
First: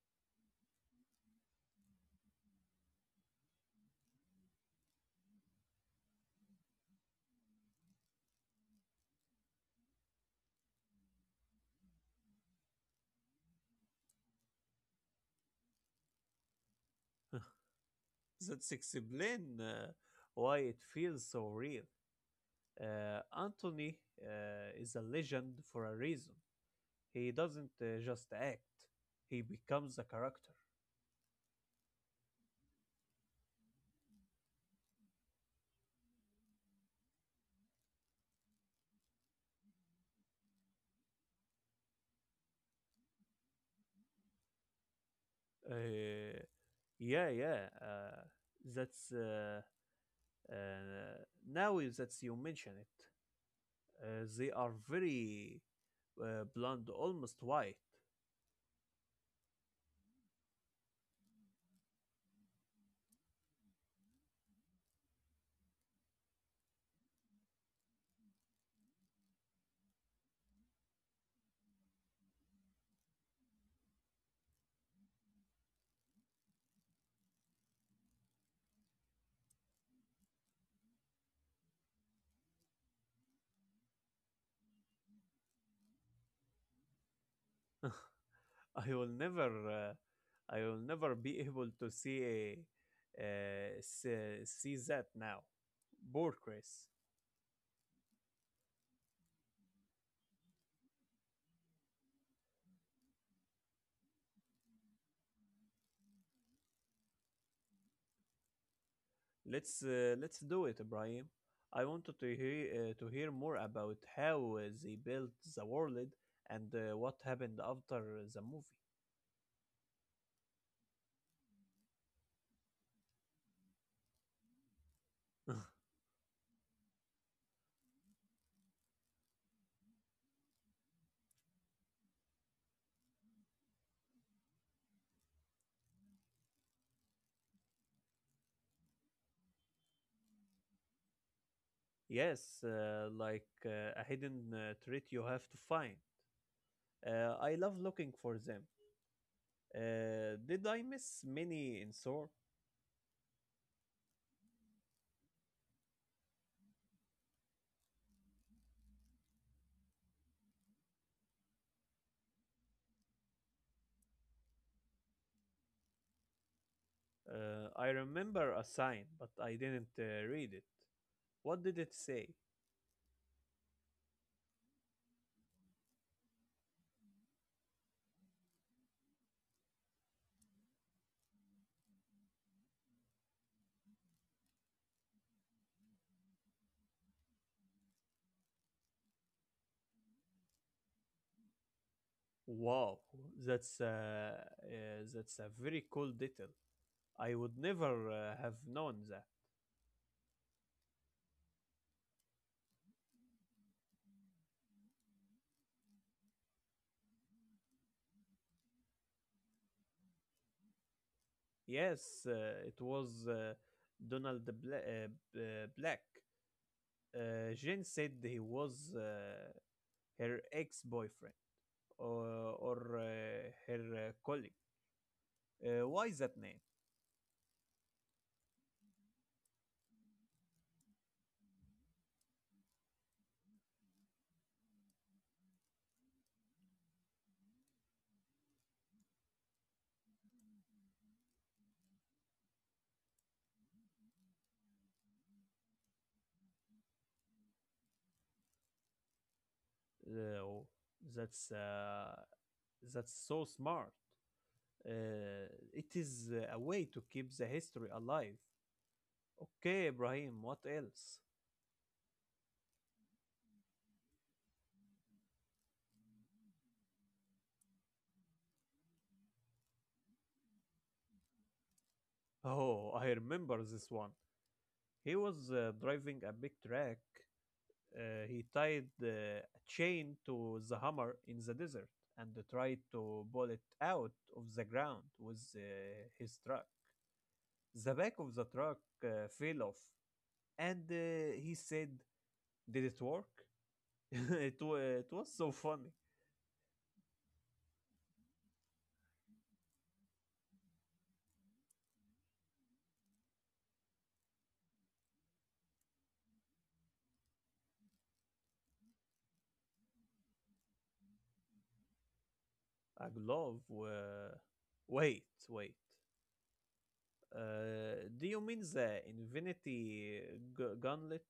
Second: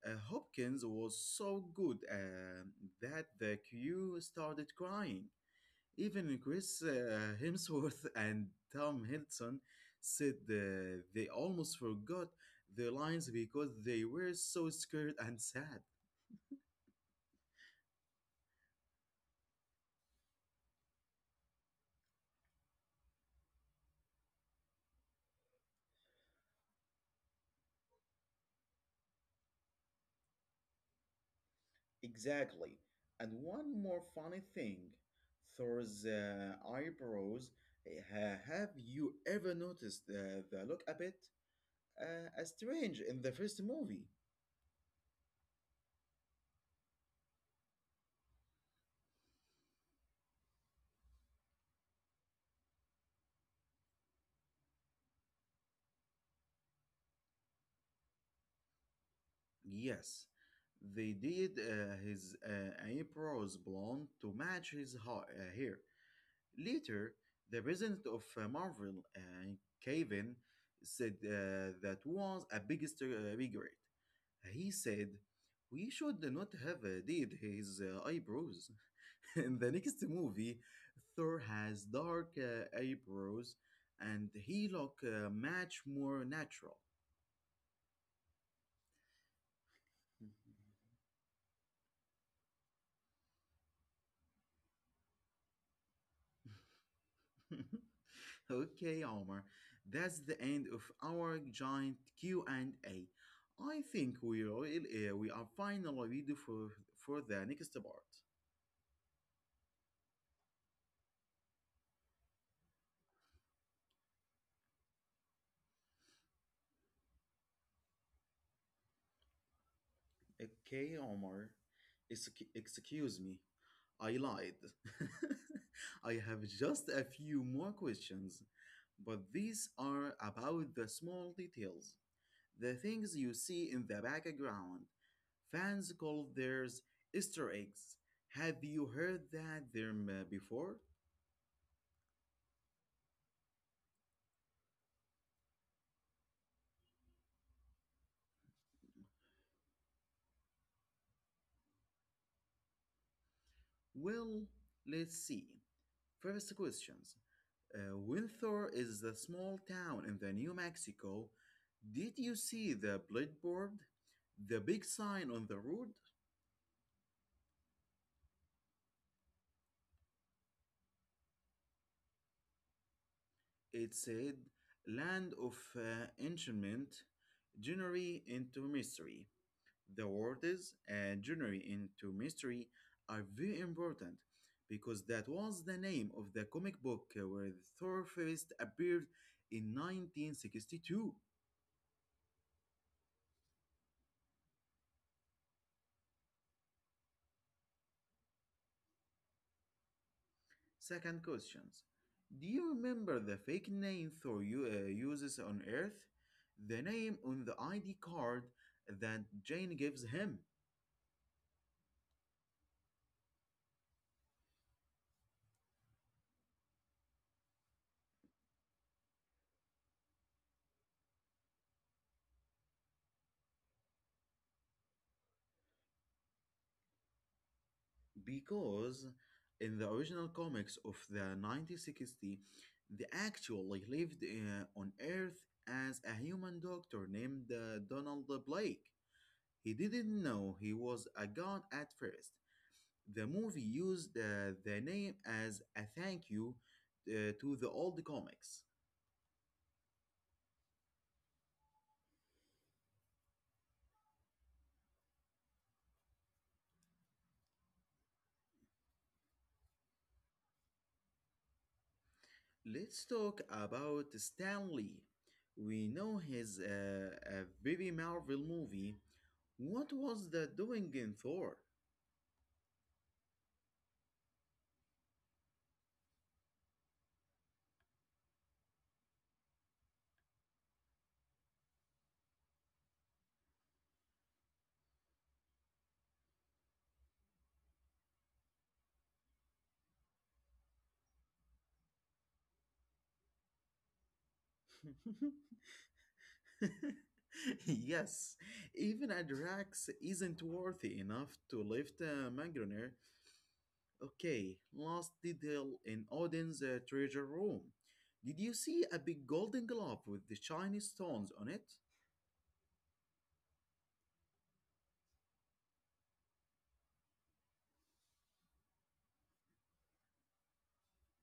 A: Hopkins was so good that the crew started crying. Even Chris *laughs* Hemsworth and Tom Hiddleston said they almost forgot their lines because they were so scared and sad.
B: *laughs* That's explain why it feels so real. Anthony is a legend for a reason. He doesn't just act; he becomes a character.
A: Exactly. And one more funny thing, Thor's eyebrows. Have you ever noticed the look a bit strange in the first movie?
B: Uh, yeah, yeah. That's uh, now is that you mention it. They are very blonde, almost white.
A: Yes, they did his eyebrows blonde to match his hair. Later, the president of Marvel, Kevin, said that was a biggest regret. He said, "We should not have did his eyebrows." *laughs* In the next movie, Thor has dark eyebrows, and he look much more natural.
B: I will never uh, I will never be able to see that now. Poor Chris.
A: *laughs* Okay, Omar. That's the end of our giant q and A. I think we really, we are finally ready for the next part.
B: Let's do it, Ibrahim. I wanted to hear more about how they built the world and what happened after the movie.
A: Okay, Omar. Excuse me. I lied. *laughs* I have just a few more questions, but these are about the small details. The things you see in the background, fans call theirs Easter eggs. Have you heard that term before?
B: *laughs* Yes, like a hidden treat you have to find. I love looking for them. Did I miss many in Sor?
A: Well, let's see. First questions. Winthor is a small town in the New Mexico. Did you see the billboard? The big sign on the road?
B: I remember a sign, but I didn't read it. What did it say?
A: It said, Land of Enchantment, Journey into Mystery. The words and journey into mystery are very important because that was the name of the comic book where the Thor first appeared in 1962.
B: Wow, that's uh, that's a very cool detail. I would never have known that.
A: Second questions. Do you remember the fake name Thor uses on Earth? The name on the ID card that Jane gives him.
B: Yes, it was Donald Black. Jane said he was her ex-boyfriend or, or her colleague. Why that name?
A: Because in the original comics of the 1960, they actually lived on Earth as a human doctor named Donald Blake. He didn't know he was a god at first. The movie used the name as a thank you to the old comics.
B: Uh, that's uh, that's so smart. Uh, it is a way to keep the history alive. Okay, Ibrahim, what else?
A: Let's talk about Stan Lee. We know his a very Marvel movie. What was that doing in Thor?
B: *laughs* Oh, I remember this one. He was driving a big truck. He tied a chain to the hammer in the desert and tried to pull it out of the ground with his truck. The back of the truck fell off, and he said, "Did it work?" *laughs* It was so
A: *laughs*
B: funny.
A: *laughs* Yes, even Adrax isn't worthy enough to lift Mangroner. Okay, last detail in Odin's treasure room. Did you see a big golden glove with the shiny stones on it?
B: A glove? Wait, wait. Do you mean the Infinity Gauntlet?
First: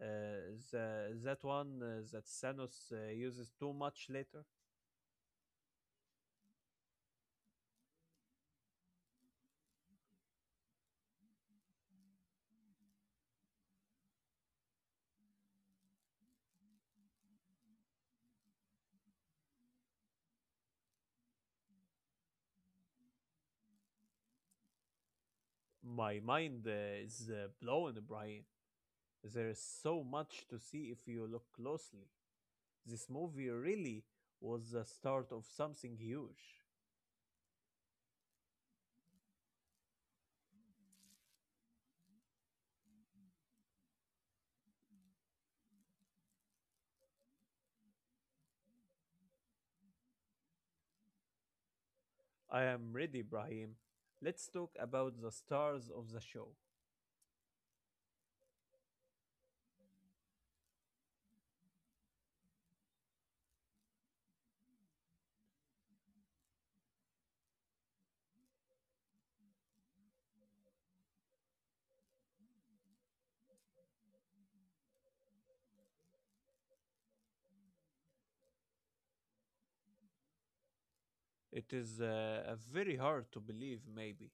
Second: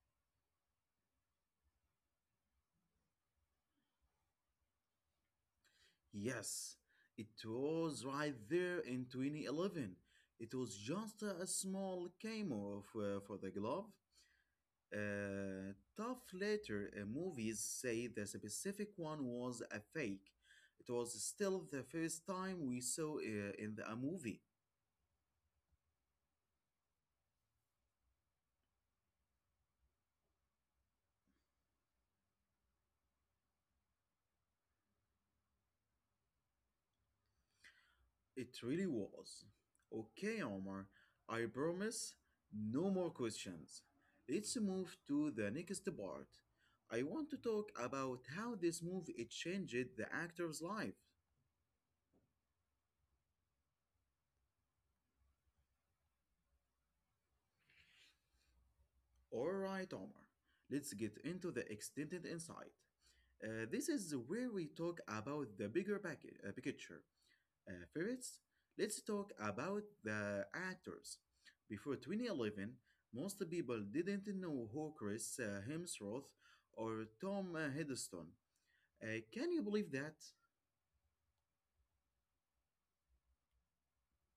B: That one that Thanos uses too much later?
A: Yes, it was right there in 2011. It was just a small camo of, for the glove. Tough later movies say the specific one was a fake. It was still the first time we saw in a movie.
B: My mind is blown, Brian. There is so much to see if you look closely. This movie really was the start of something huge.
A: It really was. Okay, Omar, I promise no more questions. Let's move to the next part. I want to talk about how this movie it changed the actor's life.
B: I am ready, Brahim. Let's talk about the stars of the show.
A: Alright, Omar, let's get into the extended insight. This is where we talk about the bigger picture. First, let's talk about the actors. Before 2011, most people didn't know who Chris Hemsworth or Tom Hiddleston. Can you believe that?
B: It is very hard to believe, maybe,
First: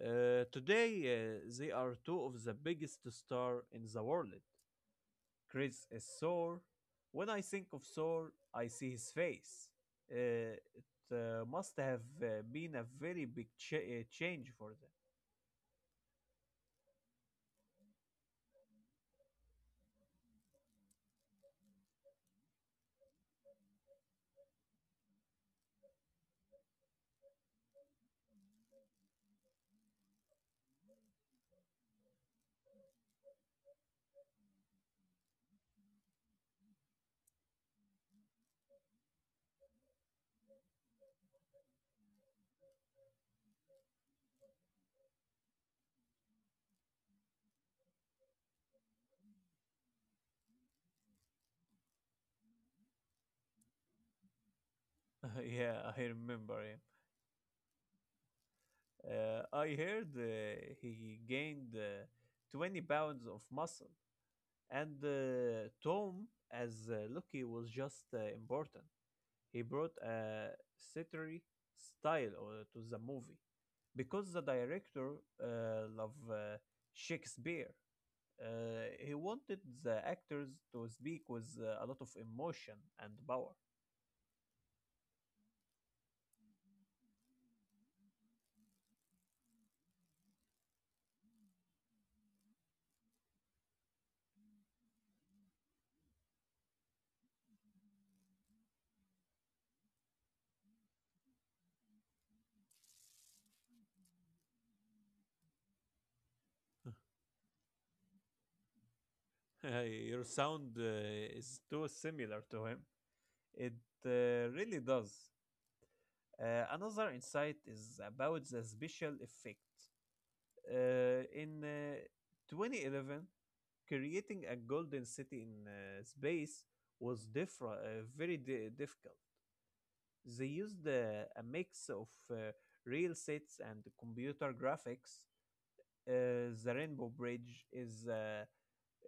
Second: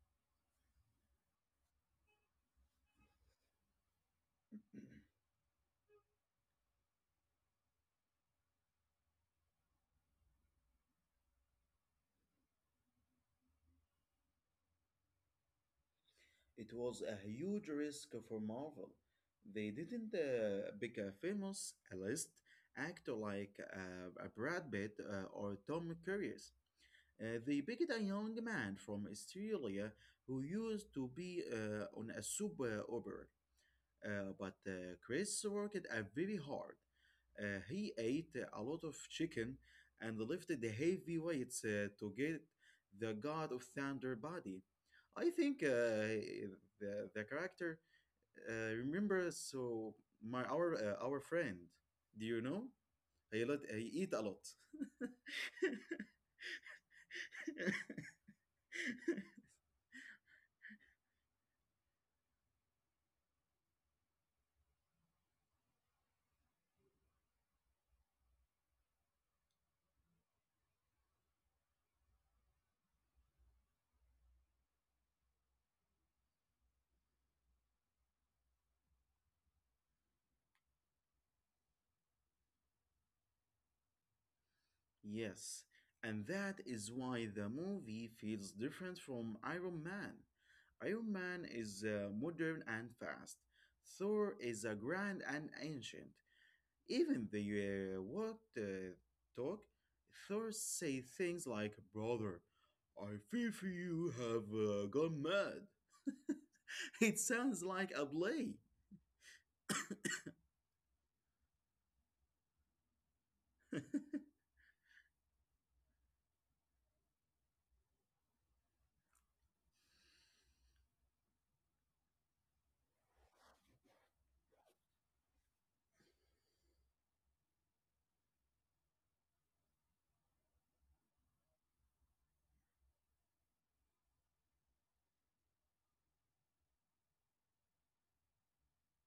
B: Today, they are two of the biggest stars in the world. Chris is Thor. When I think of Thor, I see his face. It must have been a very big change for them.
A: It was a huge risk for Marvel. They didn't pick a famous a list actor like Brad Pitt or Tom Cruise. They picked a young man from Australia who used to be on a soap opera, but Chris worked very hard. He ate a lot of chicken and lifted the heavy weights to get the God of Thunder body. I think the character remembers so my our friend. Do you know? He lot he eat a lot.
B: *laughs* Yeah, I remember him.
A: *laughs*
B: I heard he gained 20 pounds of muscle. And Tom, as Loki, was just important. He brought a theatery style to the movie because the director loved Shakespeare. He wanted the actors to speak with a lot of emotion and power.
A: Yes, and that is why the movie feels different from Iron Man. Iron Man is modern and fast. Thor is a grand and ancient. Even the what talk, Thor say things like "Brother, I fear for you have gone mad." *laughs* It sounds like a play.
B: *laughs* Your sound is too similar to him. It really does. Another insight is about the special effect. In 2011, creating a golden city in space was different, difficult. They used a mix of real sets and computer graphics. The Rainbow Bridge is uh,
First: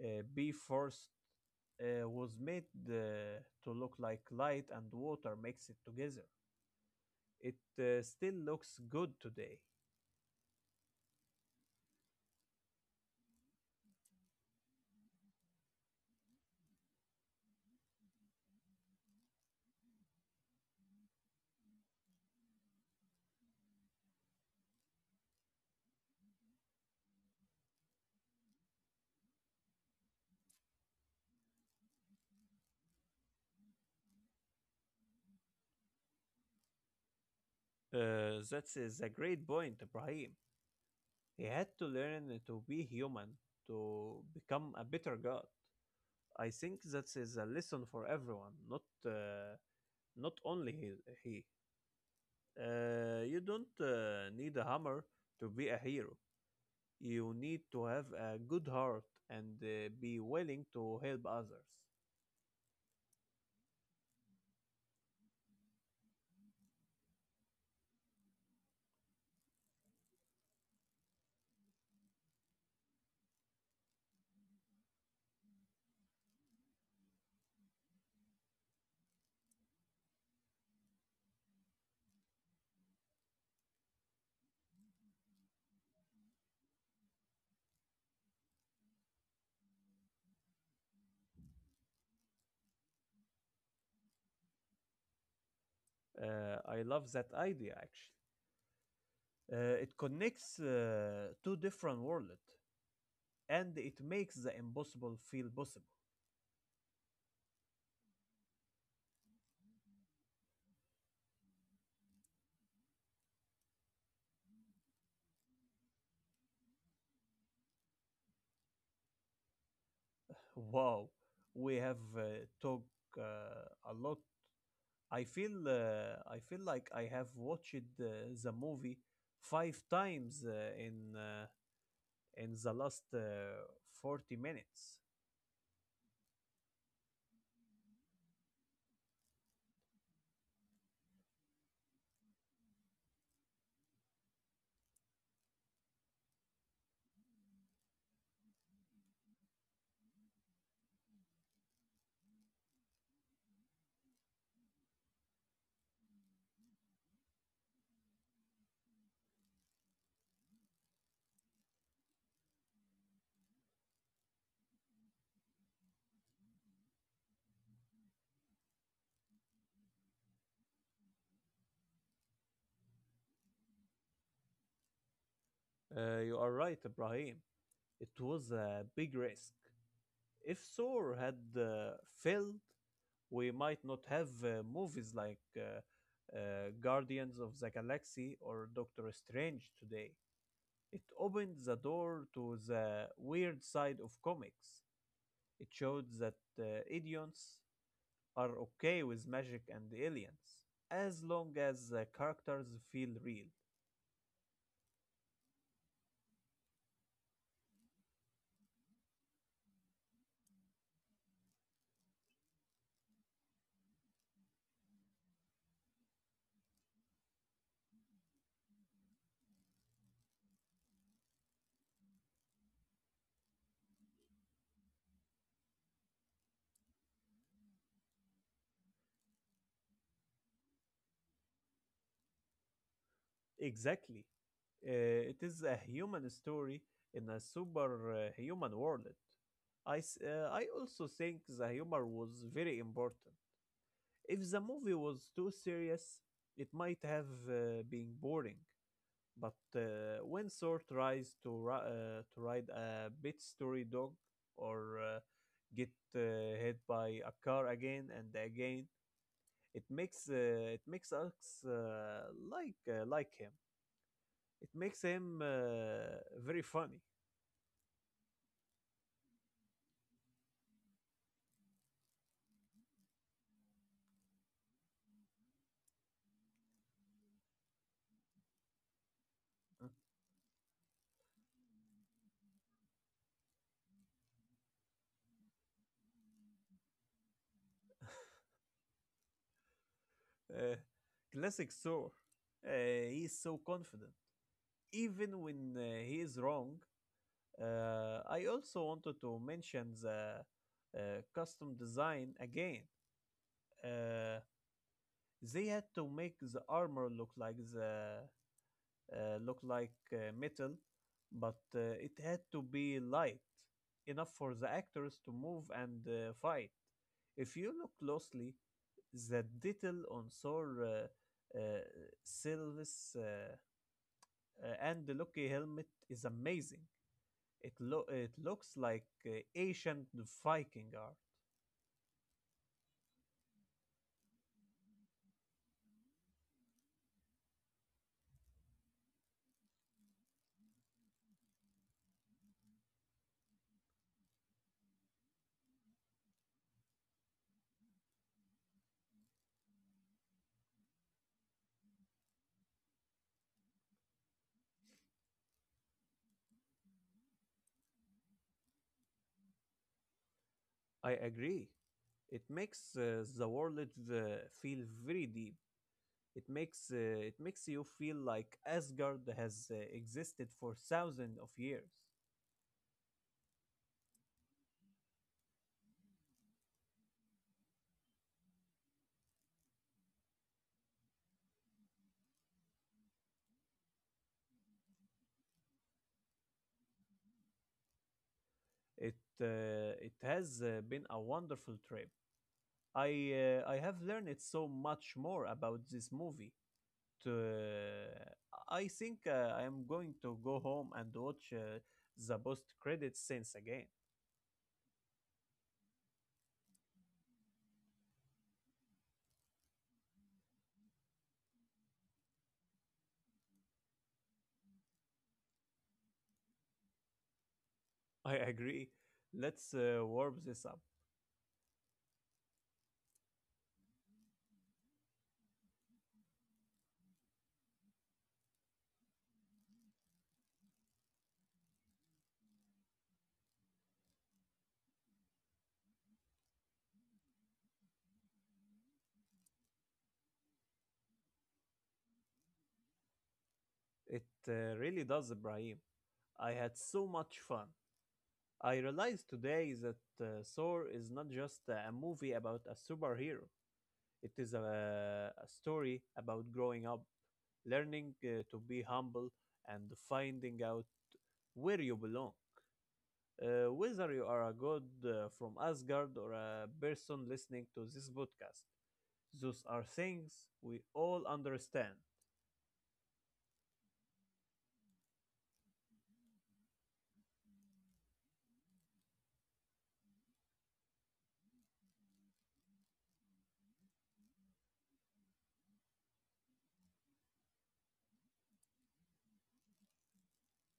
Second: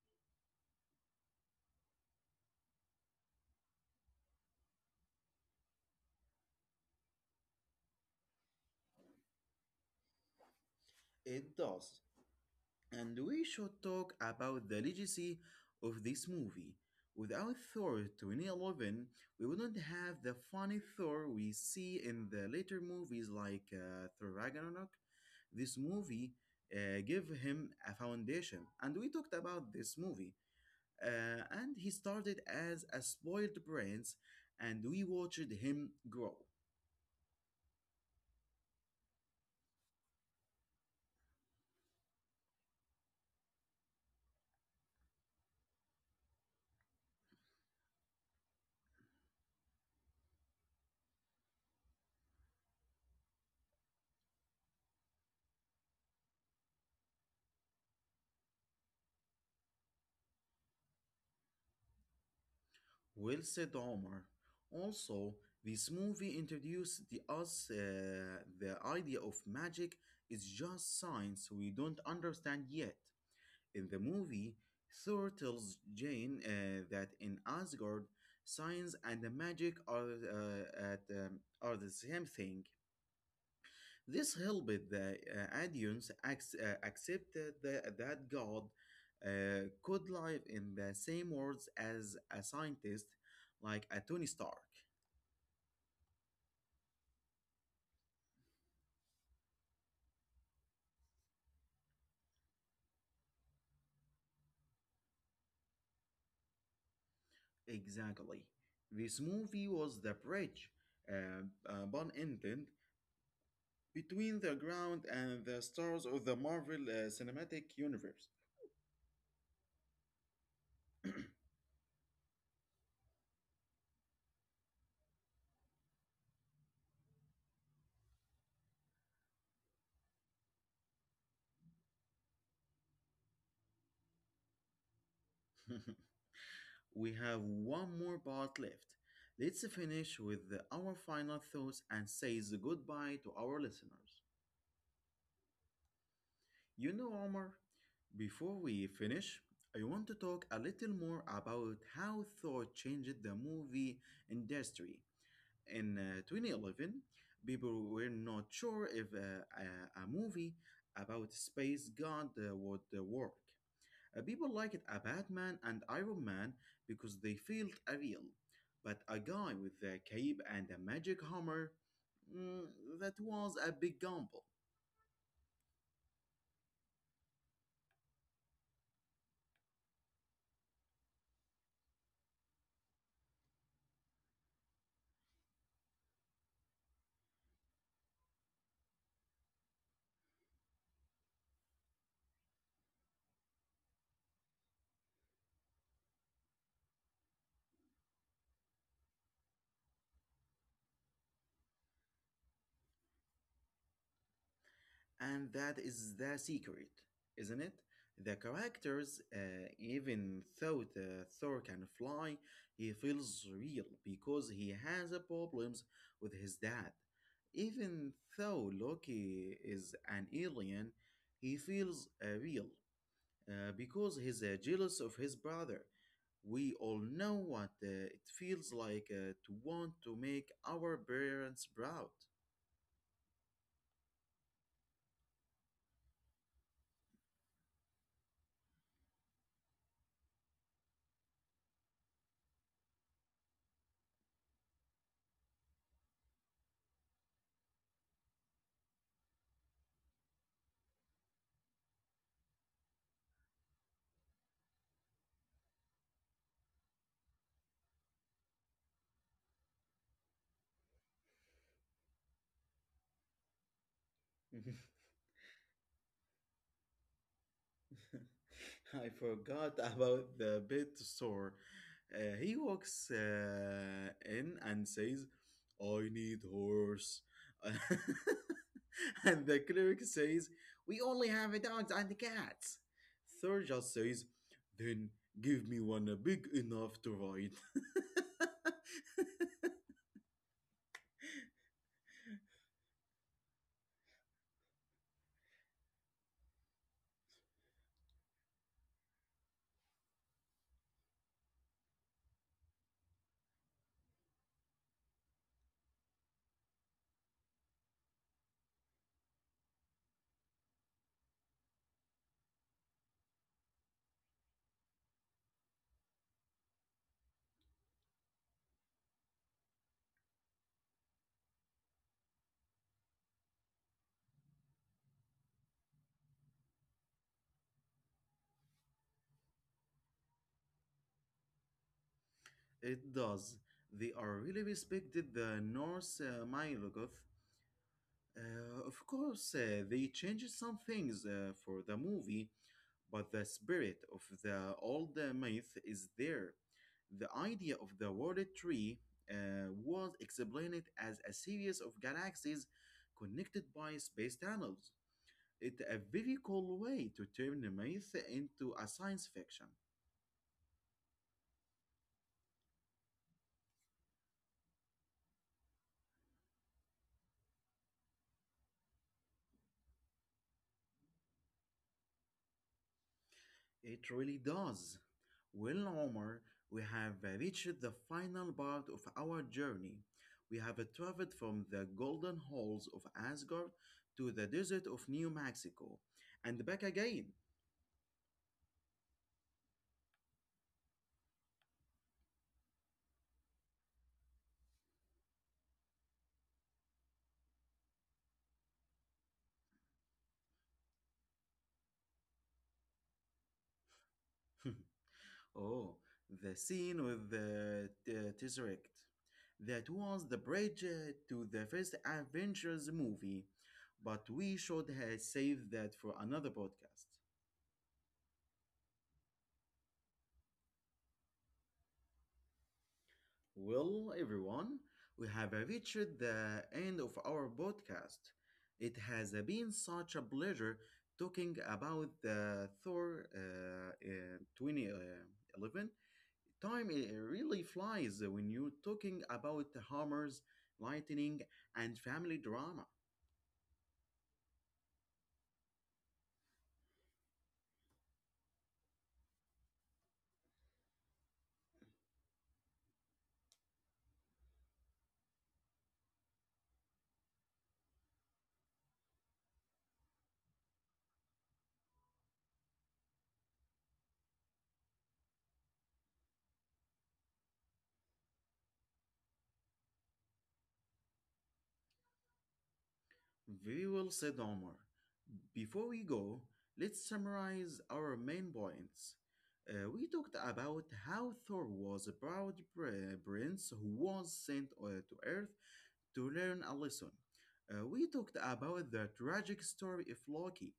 B: uh, B first was made to look like light and water mix it together. It still looks good today.
A: It does. And we should talk about the legacy of this movie. Without Thor 2011, we wouldn't have the funny Thor we see in the later movies like Thor Ragnarok. This movie gave him a foundation, and we talked about this movie. And he started as a spoiled prince, and we watched him grow.
B: That's a great point, Ibrahim. He had to learn to be human to become a better god. I think that is a lesson for everyone, not only he. He. You don't need a hammer to be a hero. You need to have a good heart and be willing to help others.
A: Well said, Omar. Also, this movie introduced us the idea of magic is just science we don't understand yet. In the movie, Thor tells Jane that in Asgard, science and the magic are at are the same thing. This helped the Adians accept that God could live in the same worlds as a scientist like a Tony Stark.
B: I love that idea actually. It connects two different worlds and it makes the impossible feel possible.
A: Exactly. This movie was the bridge, uh, pun intended, between the ground and the stars of the Marvel Cinematic Universe.
B: Wow, we have talked a lot. I feel like I have watched the movie five times in uh, in the last 40 minutes.
A: *laughs* We have one more part left. Let's finish with our final thoughts and says goodbye to our listeners. You know, Omar, before we finish, I want to talk a little more about how thought changed the movie industry. In 2011, people were not sure if a movie about space god would work. People liked a Batman and Iron Man because they felt real, but a guy with a cape and a magic hammer, mm, that was a big gamble.
B: You are right, Ibrahim. It was a big risk. If Thor had failed, we might not have movies like Guardians of the Galaxy or Doctor Strange today. It opened the door to the weird side of comics. It showed that uh, idioms are okay with magic and aliens as long as the characters feel real.
A: And that is the secret, isn't it? The characters, even though the Thor can fly, he feels real because he has a problems with his dad. Even though Loki is an alien, he feels real because he's jealous of his brother. We all know what it feels like to want to make our parents proud.
B: Exactly. It is a human story in a superhuman world. I also think the humor was very important. If the movie was too serious, it might have been boring. But when Thor tries to ride a bit story dog or get uh, hit by a car again and again, it makes us like him. It
A: *laughs*
B: makes him very funny.
A: *laughs* I forgot about the pet store. He walks in and says, I need horse. *laughs* And the clerk says, we only have dogs and cats. Thor just says, then give me one big enough to ride. *laughs*
B: Uh, Classic Thor. Uh, he is so confident, even when he is wrong. I also wanted to mention the uh, custom design again. Uh, they had to make the armor looked like metal, but it had to be light enough for the actors to move and fight. If you look closely, the detail on Sylve's, and the Loki helmet is amazing. It looks like ancient Viking art.
A: It does. They are really respected the Norse Milogoth. Of course, they changed some things for the movie, but the spirit of the old myth is there. The idea of the world tree was explained as a series of galaxies connected by space tunnels. It's a very cool way to turn the myth into a science fiction.
B: I agree. It makes the world uh, feel very deep. It makes uh, it makes you feel like Asgard has existed for thousands of years.
A: It really does. Well, Omar, we have reached the final part of our journey. We have traveled from the golden halls of Asgard to the desert of New Mexico and back again.
B: It has been a wonderful trip. I I have learned so much more about this movie. To, uh, I think I am going to go home and watch the post credit scenes again.
A: *laughs* Oh, the scene with the Tesseract. That was the bridge to the first Avengers movie, but we should have saved that for another podcast.
B: I agree. Let's warm this up.
A: Well, everyone, we have reached the end of our podcast. It has been such a pleasure talking about the Thor 2011. Time it really flies when you're talking about hammers, lightning, and family drama.
B: It really does, Ibrahim. I had so much fun. I realized today that Thor is not just a movie about a superhero. It is a story about growing up, learning to be humble, and finding out where you belong. Whether you are a god from Asgard or a person listening to this podcast, those are things we all understand.
A: Very well said, Omar. Before we go, let's summarize our main points. We talked about how Thor was a proud prince who was sent to Earth to learn a lesson. We talked about the tragic story of Loki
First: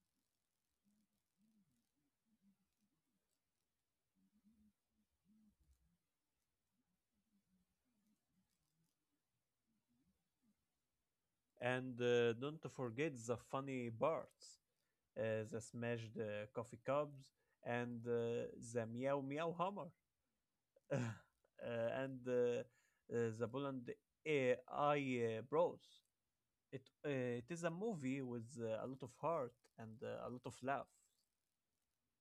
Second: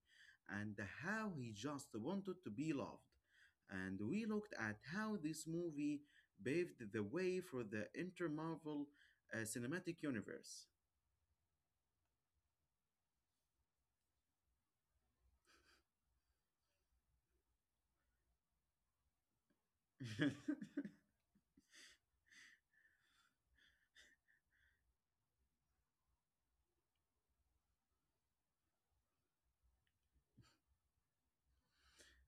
A: and how he just wanted to be loved. And we looked at how this movie paved the way for the inter Marvel cinematic universe.
B: And don't forget the funny parts, the smashed coffee cups, and the meow meow hammer.
A: *laughs*
B: *laughs* uh, and the Poland AI Bros. It uh, it is a movie with a lot of heart and a lot of love.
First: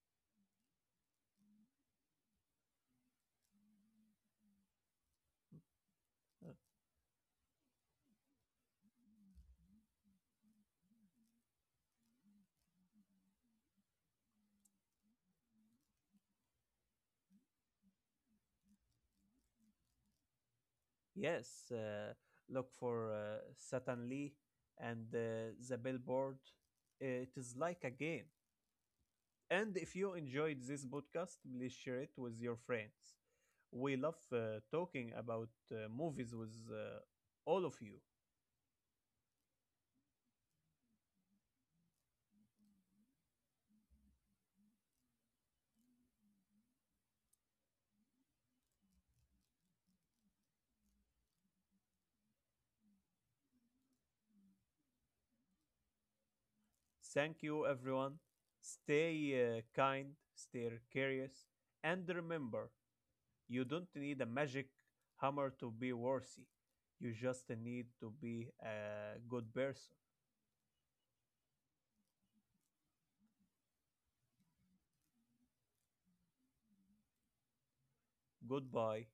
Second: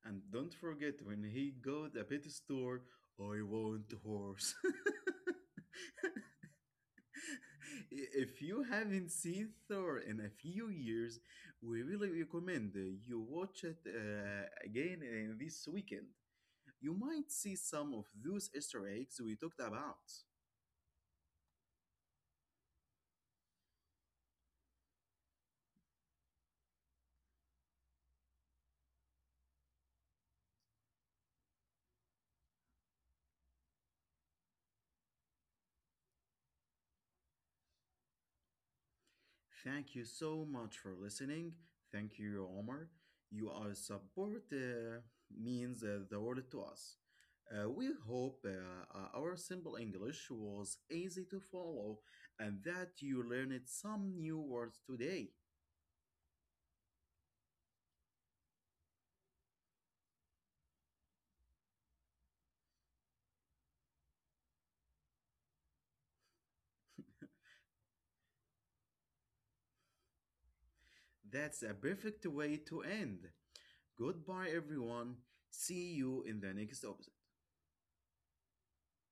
A: And don't forget when he got a pet store, I want horse. *laughs*
B: Uh,
A: If you haven't seen Thor in a few years, we really recommend you watch it again this weekend. You might see some of those Easter eggs we talked about.
B: yes, look for Satan Lee and the Billboard. It is like a game. And if you enjoyed this podcast, please share it with your friends. We love talking about movies with all of you.
A: Thank you so much for listening. Thank you, Omar. Your support means the world to us. We hope our simple English was easy to follow and that you learned some new words today.
B: Thank you, everyone. Stay kind, stay curious, and remember you don't need a magic hammer to be worthy. You just need to be a good person.
A: That's a perfect way to end. Goodbye, everyone. See you in the next episode.
B: Goodbye.